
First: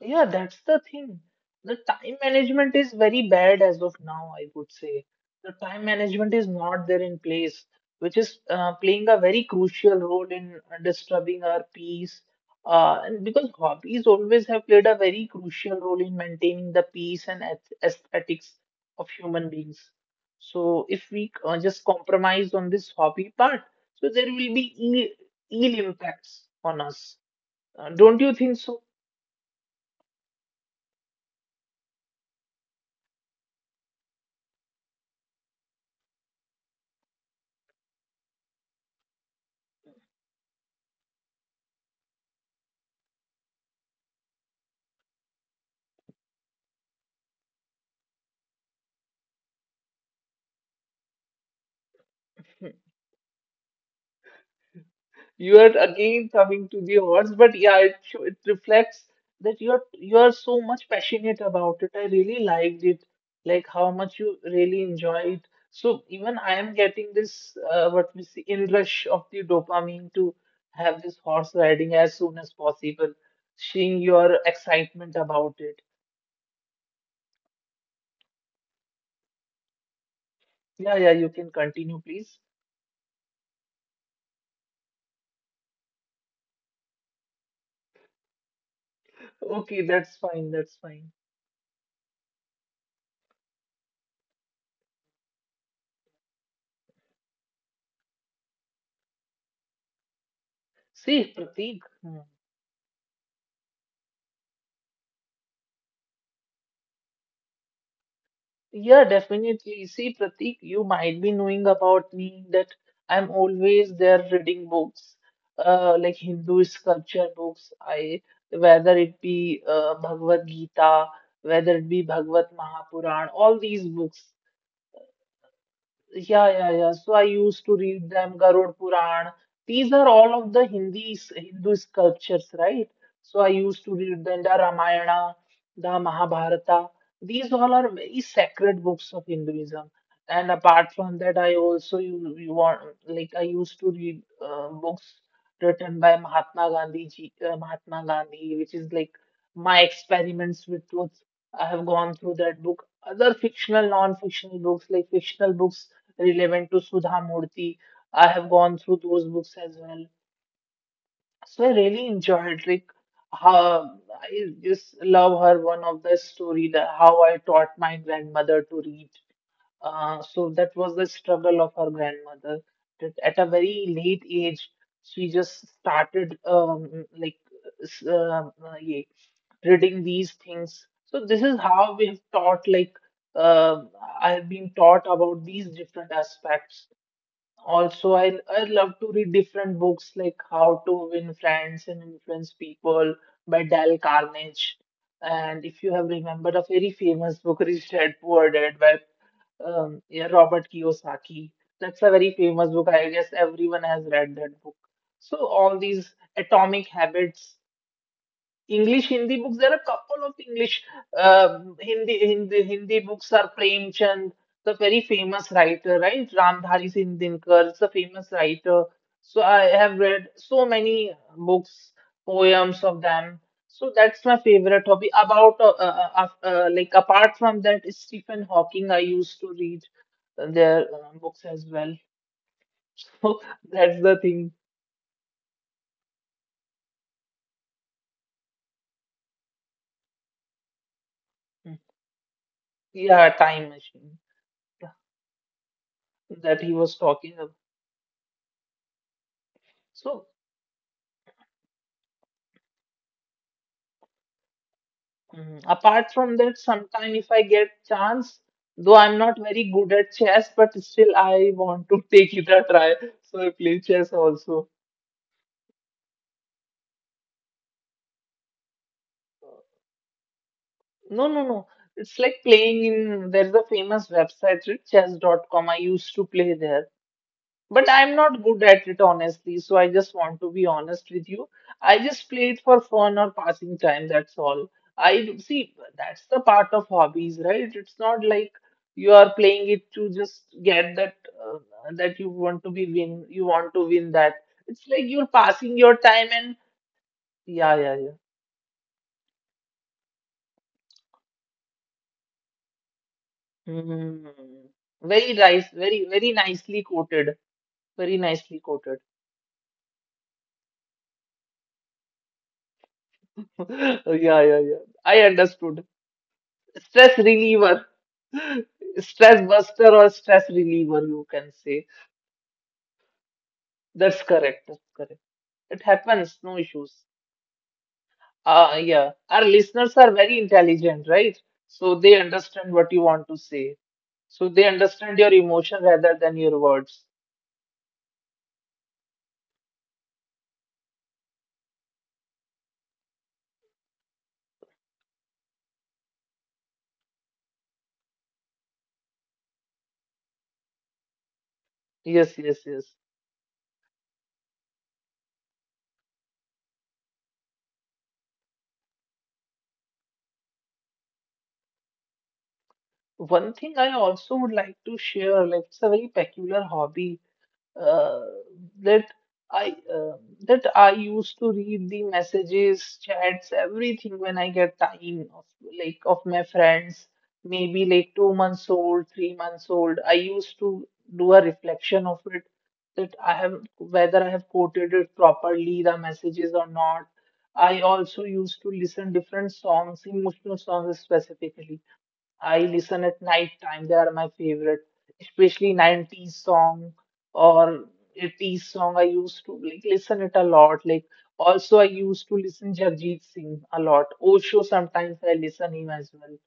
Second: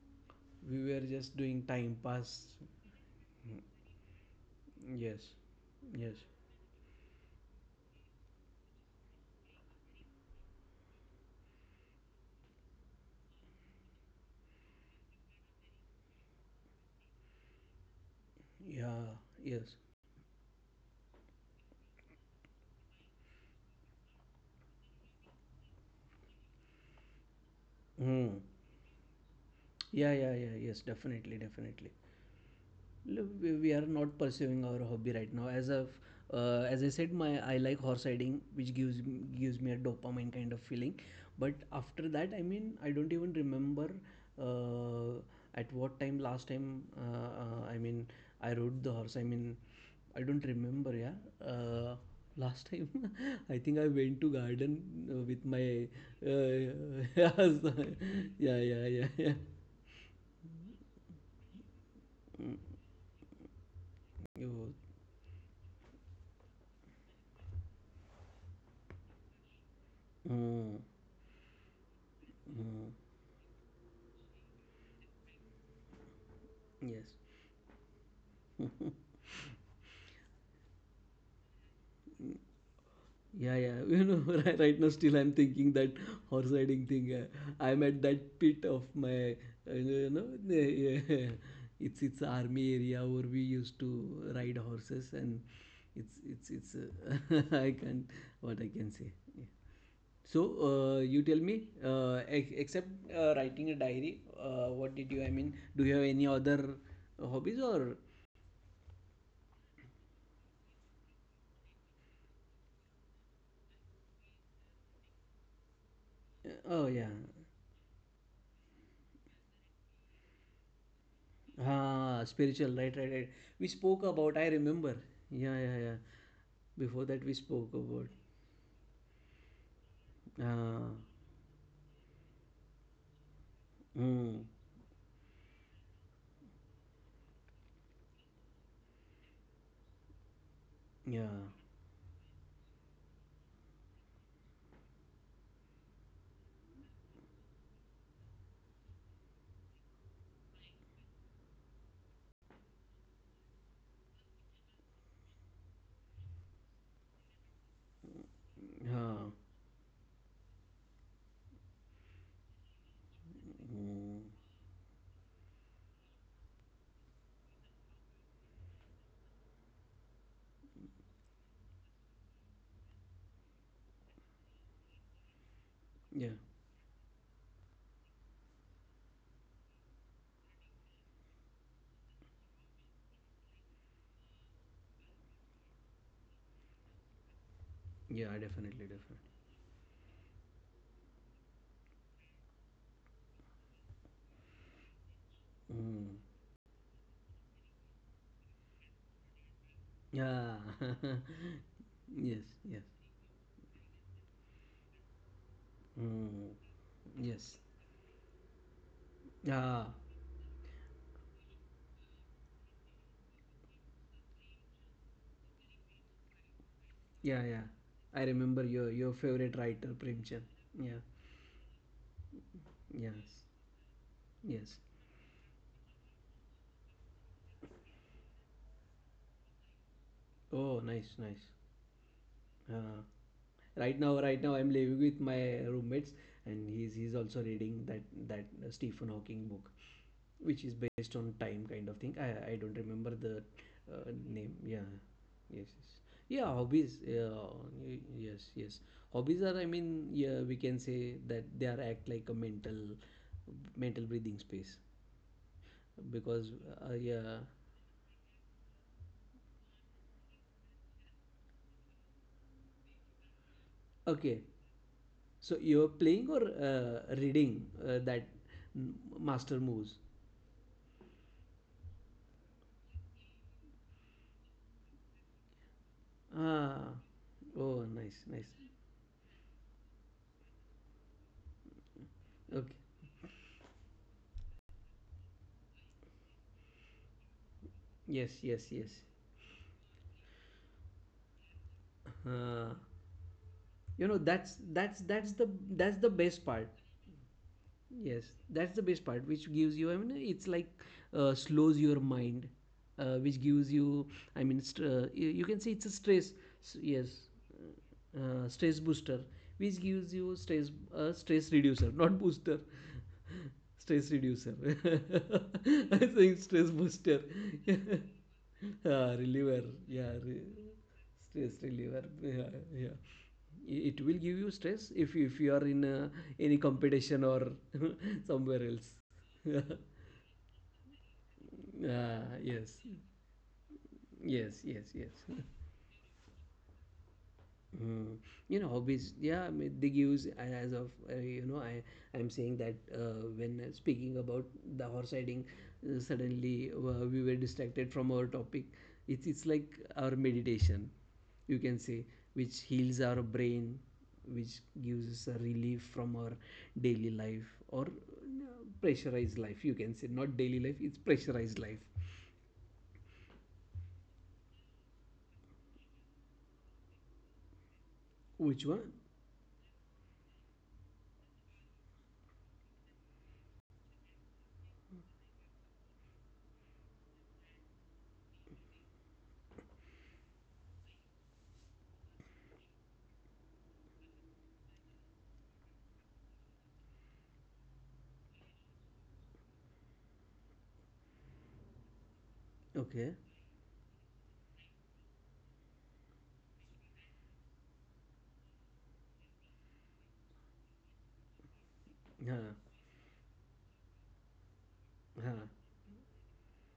Speaker 1: Yeah, that's
Speaker 2: We
Speaker 1: the
Speaker 2: were
Speaker 1: thing.
Speaker 2: just doing
Speaker 1: The
Speaker 2: time
Speaker 1: time
Speaker 2: pass.
Speaker 1: management is very
Speaker 2: Mm,
Speaker 1: bad as of now, I would say.
Speaker 2: yes,
Speaker 1: The time
Speaker 2: yes,
Speaker 1: management is not there in place, which is playing a very crucial role in disturbing our peace. And because hobbies always have played a very crucial role in maintaining the peace and aesthetics
Speaker 2: yeah,
Speaker 1: of human
Speaker 2: yes.
Speaker 1: beings. So if we just compromise on this hobby part, so there will be ill impacts on us. Don't you
Speaker 2: Hmm.
Speaker 1: think so?
Speaker 2: Yeah, yeah, yeah, yes, definitely, definitely. We are not pursuing our hobby right now, as of as I said, my, I like horse riding, which gives me a dopamine kind of feeling. But after that, I mean, I don't even remember uh, at what time, last time I mean I rode the horse, I mean, I don't remember, yeah, uh, last time. (laughs) I think I went to garden with
Speaker 1: You
Speaker 2: my,
Speaker 1: are again coming to the horse,
Speaker 2: uh,
Speaker 1: but yeah,
Speaker 2: (laughs)
Speaker 1: it
Speaker 2: yeah, yeah,
Speaker 1: reflects
Speaker 2: yeah, yeah.
Speaker 1: that you are so much passionate about it. I really
Speaker 2: Mm,
Speaker 1: liked it, like how much you really
Speaker 2: you-
Speaker 1: enjoy it. So even I am getting this what we see in rush of the dopamine to have this
Speaker 2: mm,
Speaker 1: horse riding as soon as possible,
Speaker 2: mm.
Speaker 1: seeing your excitement about it.
Speaker 2: Yes.
Speaker 1: Yeah, yeah, you can continue, please. (laughs)
Speaker 2: Yeah, yeah. (laughs) You know, right, right now still I'm thinking that horse riding thing. I'm at that
Speaker 1: Okay,
Speaker 2: pit of
Speaker 1: that's
Speaker 2: my,
Speaker 1: fine, that's
Speaker 2: you
Speaker 1: fine.
Speaker 2: know, yeah. (laughs) It's army area where we used to ride horses, and it's. (laughs) I can't. What I can say. Yeah. So
Speaker 1: See,
Speaker 2: you tell me,
Speaker 1: Pratik. Hmm.
Speaker 2: except writing a diary, what did you? I mean, do you have any other hobbies or?
Speaker 1: Yeah, definitely. See, Pratik, you might be knowing about me that I'm always there reading books, like Hindu
Speaker 2: Oh yeah.
Speaker 1: sculpture books. I Whether it be Bhagavad Gita, whether it be
Speaker 2: Ah,
Speaker 1: Bhagavad
Speaker 2: spiritual, right, right, right.
Speaker 1: Mahapuran,
Speaker 2: We
Speaker 1: all these
Speaker 2: spoke
Speaker 1: books.
Speaker 2: about, I remember. Yeah, yeah, yeah.
Speaker 1: Yeah, yeah,
Speaker 2: Before
Speaker 1: yeah.
Speaker 2: that,
Speaker 1: So
Speaker 2: we
Speaker 1: I
Speaker 2: spoke
Speaker 1: used to
Speaker 2: about.
Speaker 1: read them, Garud Puran. These are all of the
Speaker 2: Ah,
Speaker 1: Hindi Hindu sculptures, right? So I used to read
Speaker 2: mm,
Speaker 1: them, the Ramayana, the Mahabharata. These all are very sacred books of Hinduism. And apart
Speaker 2: yeah,
Speaker 1: from that, I also you want like I used to read books written by Mahatma Gandhi, Mahatma Gandhi, which is like my experiments with truth. I have gone through that book. Other fictional, non-fictional books, like fictional books relevant to Sudha Murthy. I have gone through
Speaker 2: ah,
Speaker 1: those books as well. So I really enjoyed like how
Speaker 2: mm,
Speaker 1: I just love her one of the story that how I taught my grandmother to read. So that was the struggle of her grandmother. That at a very late age, she just
Speaker 2: yeah,
Speaker 1: started like s- uh, uh, yeah, reading these things. So this is how we have taught like uh, I have been taught about these different aspects. Also,
Speaker 2: yeah,
Speaker 1: I
Speaker 2: definitely,
Speaker 1: love to
Speaker 2: definitely.
Speaker 1: read different books like How to Win Friends and Influence People by Dale Carnage. And if you have
Speaker 2: Mm,
Speaker 1: remembered a very famous book, Rich Dad Poor Dad by yeah,
Speaker 2: yeah,
Speaker 1: Robert
Speaker 2: (laughs)
Speaker 1: Kiyosaki. That's a very
Speaker 2: yes,
Speaker 1: famous
Speaker 2: yes,
Speaker 1: book. I guess everyone has read that book. So all these
Speaker 2: mm,
Speaker 1: Atomic
Speaker 2: yes.
Speaker 1: Habits English Hindi books. There are
Speaker 2: Ah,
Speaker 1: a couple of English Hindi Hindi books are Premchand, the very famous writer, right? Ramdhari Singh
Speaker 2: yeah, yeah.
Speaker 1: Dinkar is a
Speaker 2: I
Speaker 1: famous
Speaker 2: remember
Speaker 1: writer.
Speaker 2: your
Speaker 1: So
Speaker 2: favorite
Speaker 1: I
Speaker 2: writer,
Speaker 1: have read
Speaker 2: Premchand.
Speaker 1: so
Speaker 2: Yeah,
Speaker 1: many books, poems of them.
Speaker 2: yes,
Speaker 1: So that's my
Speaker 2: yes.
Speaker 1: favorite hobby. About like apart from that, Stephen Hawking. I used to read
Speaker 2: Oh,
Speaker 1: their
Speaker 2: nice, nice.
Speaker 1: books as well.
Speaker 2: Uh,
Speaker 1: (laughs) So
Speaker 2: right
Speaker 1: that's
Speaker 2: now,
Speaker 1: the
Speaker 2: right
Speaker 1: thing.
Speaker 2: now, I'm living with my roommates, and he's also reading that, that Stephen Hawking book, which is based on time
Speaker 1: Hmm.
Speaker 2: kind of thing. I don't remember the
Speaker 1: Yeah, time machine
Speaker 2: name. Yeah, yes, yes. Yeah.
Speaker 1: that he
Speaker 2: Hobbies.
Speaker 1: was
Speaker 2: Yeah,
Speaker 1: talking about.
Speaker 2: yes, yes. Hobbies are, I mean,
Speaker 1: So.
Speaker 2: yeah, we can say that they are act like a mental, mental breathing space
Speaker 1: Mm, apart from
Speaker 2: because
Speaker 1: that, sometime
Speaker 2: yeah.
Speaker 1: if I get chance, though I'm not very good at chess, but still I want to (laughs) take it a try. So I play chess
Speaker 2: Okay,
Speaker 1: also.
Speaker 2: so you're playing, or reading that master moves.
Speaker 1: No, no, no. It's like playing in, there's a famous website, chess.com. I used to play
Speaker 2: Ah,
Speaker 1: there.
Speaker 2: oh,
Speaker 1: But I'm
Speaker 2: nice,
Speaker 1: not
Speaker 2: nice.
Speaker 1: good at it, honestly. So I just want to be honest with you. I just play it
Speaker 2: Okay.
Speaker 1: for fun or passing time. That's all. I see that's the part of hobbies, right? It's not
Speaker 2: Yes,
Speaker 1: like
Speaker 2: yes, yes.
Speaker 1: you are playing it to just get that uh, that you want
Speaker 2: Uh,
Speaker 1: to be win. You want to
Speaker 2: you know,
Speaker 1: win that. It's like you're passing
Speaker 2: that's
Speaker 1: your
Speaker 2: the
Speaker 1: time
Speaker 2: best
Speaker 1: and
Speaker 2: part.
Speaker 1: yeah, yeah,
Speaker 2: Yes,
Speaker 1: yeah.
Speaker 2: that's the best part, which gives you, I mean, it's like slows your mind, which gives you,
Speaker 1: Hmm.
Speaker 2: I mean, you,
Speaker 1: Very
Speaker 2: you can say
Speaker 1: nice,
Speaker 2: it's a
Speaker 1: very
Speaker 2: stress,
Speaker 1: very nicely
Speaker 2: yes,
Speaker 1: quoted. Very nicely
Speaker 2: stress
Speaker 1: quoted.
Speaker 2: booster, which gives you stress, stress reducer, not booster, (laughs) stress
Speaker 1: (laughs) Yeah,
Speaker 2: reducer.
Speaker 1: yeah, yeah. I
Speaker 2: (laughs)
Speaker 1: understood.
Speaker 2: I think stress booster,
Speaker 1: Stress reliever,
Speaker 2: (laughs)
Speaker 1: (laughs)
Speaker 2: ah,
Speaker 1: stress
Speaker 2: reliever,
Speaker 1: buster
Speaker 2: yeah,
Speaker 1: or
Speaker 2: re-,
Speaker 1: stress reliever, you can
Speaker 2: stress
Speaker 1: say.
Speaker 2: reliever, yeah, yeah. It will
Speaker 1: That's
Speaker 2: give you
Speaker 1: correct.
Speaker 2: stress
Speaker 1: That's correct.
Speaker 2: if you are in
Speaker 1: It happens,
Speaker 2: any
Speaker 1: no issues.
Speaker 2: competition or (laughs) somewhere else.
Speaker 1: Yeah, our
Speaker 2: (laughs)
Speaker 1: listeners are very intelligent, right? So they
Speaker 2: Ah, yes,
Speaker 1: understand what you want to say.
Speaker 2: yes,
Speaker 1: So they
Speaker 2: yes, yes.
Speaker 1: understand
Speaker 2: (laughs)
Speaker 1: your emotion rather than your words.
Speaker 2: Mm, you know, hobbies, yeah, I mean, they gives as of you know, I'm saying that when speaking about the horse riding, suddenly we were distracted from our topic. It's like our meditation, you can say, which
Speaker 1: Yes, yes,
Speaker 2: heals
Speaker 1: yes.
Speaker 2: our brain, which gives us a relief from our daily life, or pressurized life, you can say. Not daily life, it's pressurized life.
Speaker 1: One thing I also would like to share, like it's a very peculiar hobby uh,
Speaker 2: Which one?
Speaker 1: that that I used to read the messages, chats, everything when I get time of like of my friends, maybe like 2 months old, 3 months old. I used to do a reflection of it that I have whether I have quoted it properly, the messages or not. I also used to listen different songs, emotional songs specifically. I
Speaker 2: Okay.
Speaker 1: listen at night time. They are my favorite, especially 90s song or 80s song. I used to like listen it a lot. Like also I
Speaker 2: Huh,
Speaker 1: used to listen Jarijit Singh a lot. Osho
Speaker 2: huh.
Speaker 1: sometimes I listen him as well.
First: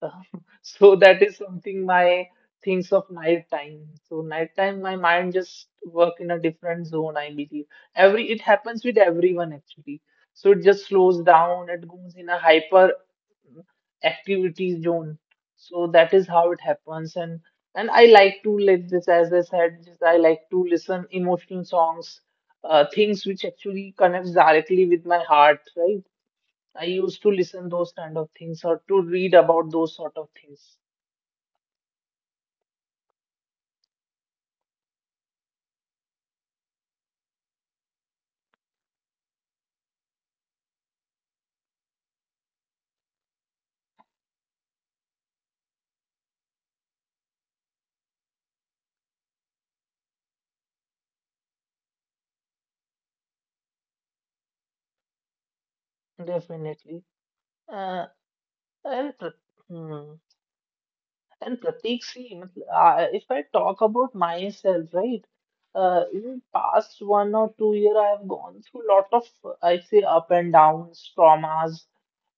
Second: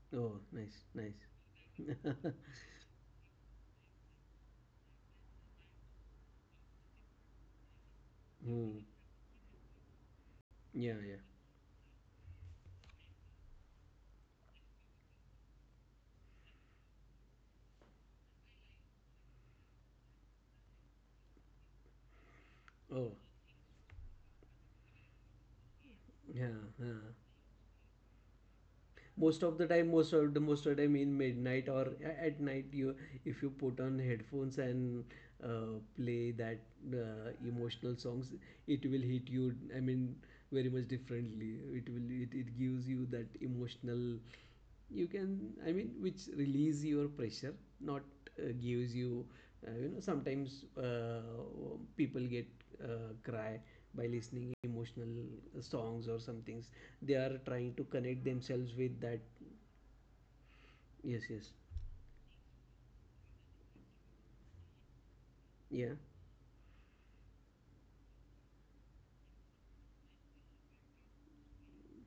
Speaker 1: (laughs)
Speaker 2: Oh, nice,
Speaker 1: So that
Speaker 2: nice.
Speaker 1: is something my
Speaker 2: (laughs)
Speaker 1: thinks of night time. So night time, my mind just work in a different zone, I believe. Every it
Speaker 2: Hmm.
Speaker 1: happens with everyone actually. So it just
Speaker 2: Yeah, yeah.
Speaker 1: slows down, it goes in a hyper activity zone. So that is how it happens. And I like to like this, as I said, just I like to listen emotional songs,
Speaker 2: Oh,
Speaker 1: things which actually connects directly with my heart, right?
Speaker 2: yeah,
Speaker 1: I
Speaker 2: yeah.
Speaker 1: used to listen those kind of things or to read
Speaker 2: Most of
Speaker 1: about
Speaker 2: the
Speaker 1: those
Speaker 2: time,
Speaker 1: sort of things.
Speaker 2: most of the time in midnight or at night, you, if you put on headphones and play that emotional songs, it will hit you. I mean, very much differently. It will, it gives you that emotional, you can, I mean, which release your pressure, not gives you you know, sometimes people get cry by listening emotional songs or some things,
Speaker 1: Definitely.
Speaker 2: they are trying
Speaker 1: Uh,
Speaker 2: to connect themselves
Speaker 1: and
Speaker 2: with that.
Speaker 1: hmm,
Speaker 2: Yes,
Speaker 1: And
Speaker 2: yes.
Speaker 1: Prateek, see, if I talk about myself, right?
Speaker 2: Yeah.
Speaker 1: In past 1 or 2 year, I have gone through lot of, I say, up and downs, traumas,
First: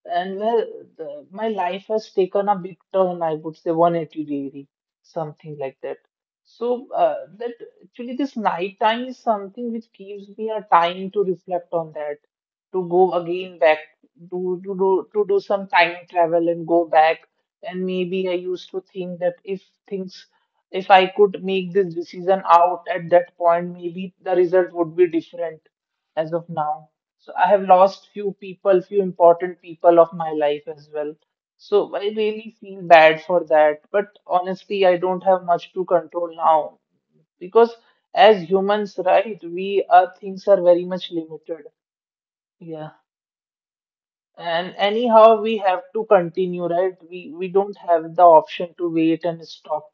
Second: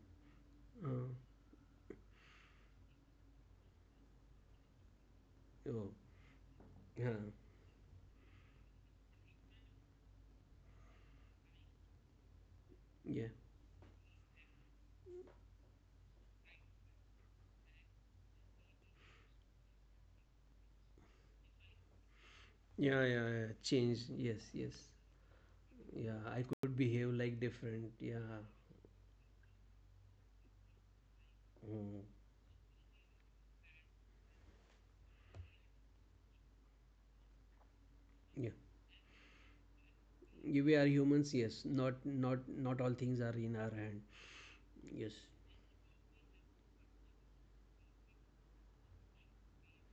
Speaker 1: and where
Speaker 2: Uh,
Speaker 1: my life has taken a big turn, I would say 180-degree, something like
Speaker 2: oh,
Speaker 1: that. So
Speaker 2: yeah,
Speaker 1: that actually this night time is something which gives me a time to reflect on that, to go
Speaker 2: yeah,
Speaker 1: again back, to do some time travel and go back and maybe I used to think that things, if I could make this decision out
Speaker 2: yeah,
Speaker 1: at
Speaker 2: yeah,
Speaker 1: that
Speaker 2: yeah,
Speaker 1: point,
Speaker 2: change,
Speaker 1: maybe the
Speaker 2: yes, yes.
Speaker 1: result would be different
Speaker 2: Yeah,
Speaker 1: as
Speaker 2: I
Speaker 1: of
Speaker 2: could
Speaker 1: now.
Speaker 2: behave
Speaker 1: So
Speaker 2: like
Speaker 1: I have
Speaker 2: different,
Speaker 1: lost
Speaker 2: yeah.
Speaker 1: few people, few important people of my life as well.
Speaker 2: Mm,
Speaker 1: So I really feel bad for that. But honestly, I don't have much to control now because as
Speaker 2: yeah.
Speaker 1: humans, right, we our things are
Speaker 2: You-, we
Speaker 1: very
Speaker 2: are
Speaker 1: much
Speaker 2: humans, yes,
Speaker 1: limited.
Speaker 2: not, not, not
Speaker 1: Yeah.
Speaker 2: all things are in our hand.
Speaker 1: And
Speaker 2: Yes,
Speaker 1: anyhow, we have to continue, right? We don't have the option to wait and stop.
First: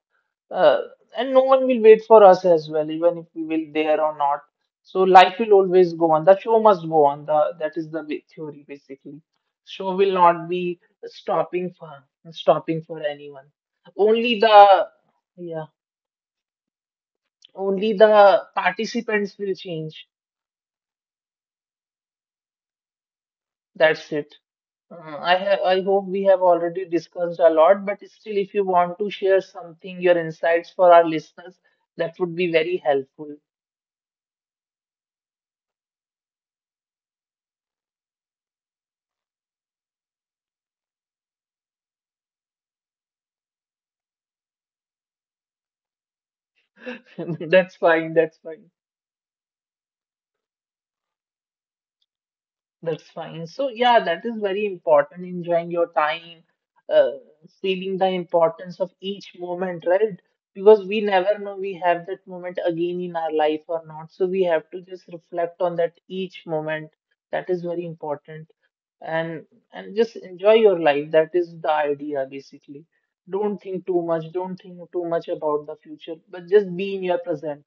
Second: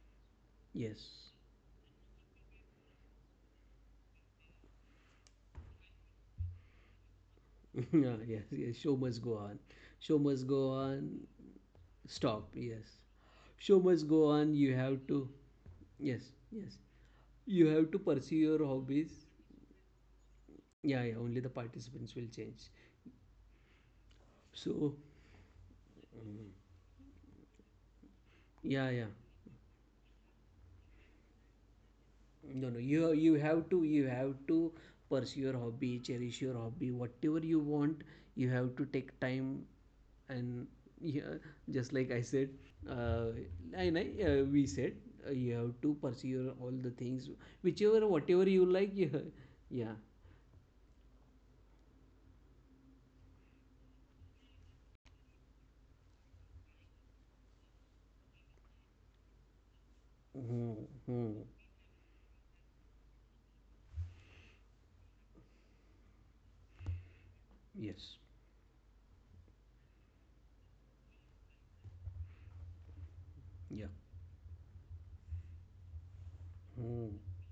Speaker 1: Uh,
Speaker 2: yes,
Speaker 1: and no one will wait for us as well, even if we will there or not. So life will always go on. The show must go on. The That is
Speaker 2: (laughs)
Speaker 1: the
Speaker 2: yeah, yes,
Speaker 1: theory
Speaker 2: yes. Show
Speaker 1: basically.
Speaker 2: must go on.
Speaker 1: Show will
Speaker 2: Show must
Speaker 1: not
Speaker 2: go
Speaker 1: be
Speaker 2: on.
Speaker 1: stopping for
Speaker 2: Stop.
Speaker 1: stopping
Speaker 2: Yes,
Speaker 1: for anyone.
Speaker 2: show must go
Speaker 1: Only
Speaker 2: on.
Speaker 1: the
Speaker 2: You have to.
Speaker 1: yeah,
Speaker 2: Yes, yes. You
Speaker 1: only
Speaker 2: have to pursue
Speaker 1: the
Speaker 2: your hobbies.
Speaker 1: participants will change.
Speaker 2: Yeah, yeah. Only the participants will change.
Speaker 1: That's it.
Speaker 2: So,
Speaker 1: I hope we have already discussed a lot, but still, if you
Speaker 2: yeah, yeah.
Speaker 1: want to share something, your insights for our listeners, that would
Speaker 2: No,
Speaker 1: be
Speaker 2: no,
Speaker 1: very
Speaker 2: you, you
Speaker 1: helpful.
Speaker 2: have to, you have to pursue your hobby, cherish your hobby, whatever you want. You have to take time, and yeah, just like I said, uh, and I, we said, you have to pursue your, all the things,
Speaker 1: (laughs) That's fine.
Speaker 2: whichever,
Speaker 1: That's
Speaker 2: whatever
Speaker 1: fine.
Speaker 2: you like. Yeah, yeah.
Speaker 1: That's fine. So, yeah, that is very important. Enjoying your time, uh, feeling the importance of each moment, right? Because
Speaker 2: Hmm.
Speaker 1: we never
Speaker 2: Hmm.
Speaker 1: know we have that moment again in our life or not. So, we have to just reflect on that each moment. That is very
Speaker 2: Yes.
Speaker 1: important. And and just enjoy your life. That is the idea, basically. Don't think too
Speaker 2: Yeah.
Speaker 1: much. Don't think too much about the future, but just be in your
Speaker 2: Hmm.
Speaker 1: present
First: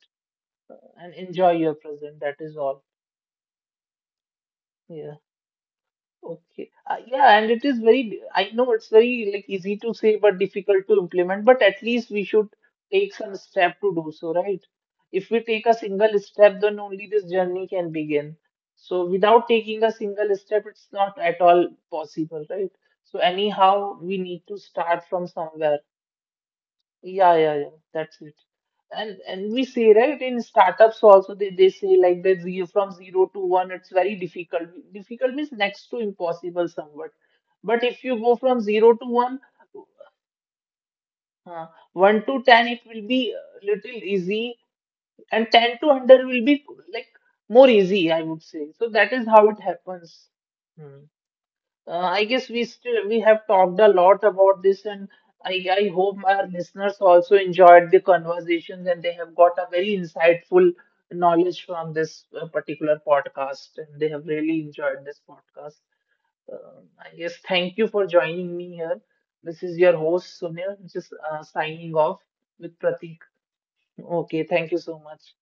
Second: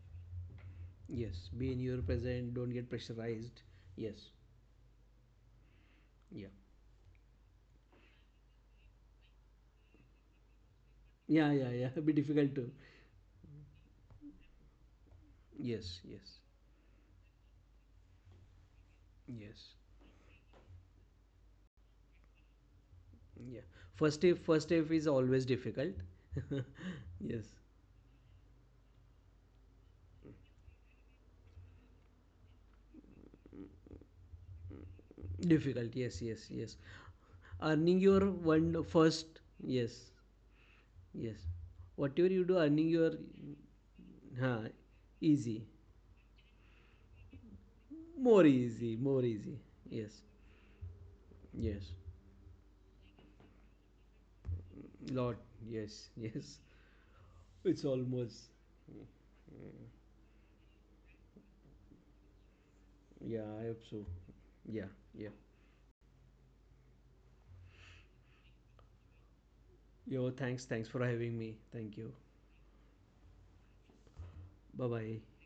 Speaker 1: and
Speaker 2: Yes,
Speaker 1: enjoy
Speaker 2: be
Speaker 1: your
Speaker 2: in your
Speaker 1: present. That
Speaker 2: present,
Speaker 1: is
Speaker 2: don't
Speaker 1: all.
Speaker 2: get pressurized. Yes.
Speaker 1: Yeah.
Speaker 2: Yeah,
Speaker 1: Okay. Yeah, and it is very, I know it's very like easy to say but difficult to
Speaker 2: yeah,
Speaker 1: implement, but
Speaker 2: yeah,
Speaker 1: at
Speaker 2: yeah. (laughs) Be
Speaker 1: least we
Speaker 2: difficult
Speaker 1: should
Speaker 2: to,
Speaker 1: take some step to do so, right? If we take a
Speaker 2: yes,
Speaker 1: single
Speaker 2: yes,
Speaker 1: step, then only this journey can begin. So without
Speaker 2: yes.
Speaker 1: taking a single step, it's not at all possible, right? So
Speaker 2: Yeah.
Speaker 1: anyhow,
Speaker 2: First
Speaker 1: we
Speaker 2: step,
Speaker 1: need to
Speaker 2: first step is
Speaker 1: start from
Speaker 2: always
Speaker 1: somewhere.
Speaker 2: difficult. (laughs)
Speaker 1: Yeah,
Speaker 2: Yes.
Speaker 1: yeah, yeah. That's it. And we see right in startups also they say like that zero from zero to one it's very difficult. Difficult means
Speaker 2: Difficult.
Speaker 1: next to
Speaker 2: Yes, yes,
Speaker 1: impossible
Speaker 2: yes.
Speaker 1: somewhat. But
Speaker 2: Earning
Speaker 1: if you
Speaker 2: your
Speaker 1: go from
Speaker 2: one
Speaker 1: zero to
Speaker 2: first.
Speaker 1: one,
Speaker 2: Yes. Yes.
Speaker 1: uh,
Speaker 2: Whatever
Speaker 1: one
Speaker 2: you
Speaker 1: to
Speaker 2: do,
Speaker 1: ten
Speaker 2: earning
Speaker 1: it
Speaker 2: your,
Speaker 1: will be little easy,
Speaker 2: huh,
Speaker 1: and
Speaker 2: easy.
Speaker 1: 10 to 100 will be like more easy, I
Speaker 2: More
Speaker 1: would say.
Speaker 2: easy,
Speaker 1: So that
Speaker 2: more
Speaker 1: is how
Speaker 2: easy.
Speaker 1: it
Speaker 2: Yes.
Speaker 1: happens. Hmm.
Speaker 2: Yes.
Speaker 1: I guess we have talked a lot about this, and
Speaker 2: Lot.
Speaker 1: I
Speaker 2: Yes. (laughs)
Speaker 1: hope our
Speaker 2: Yes.
Speaker 1: listeners also
Speaker 2: It's
Speaker 1: enjoyed the
Speaker 2: almost,
Speaker 1: conversations and they have got a very insightful knowledge from this particular
Speaker 2: yeah, I
Speaker 1: podcast,
Speaker 2: hope
Speaker 1: and
Speaker 2: so.
Speaker 1: they have really
Speaker 2: Yeah.
Speaker 1: enjoyed this
Speaker 2: Yeah.
Speaker 1: podcast. Um, I guess thank you for joining me here. This is your
Speaker 2: Yo,
Speaker 1: host
Speaker 2: thanks.
Speaker 1: Sunil,
Speaker 2: Thanks for
Speaker 1: just
Speaker 2: having me. Thank
Speaker 1: signing
Speaker 2: you.
Speaker 1: off with Pratik. Okay, thank you so
Speaker 2: Bye-bye.
Speaker 1: much.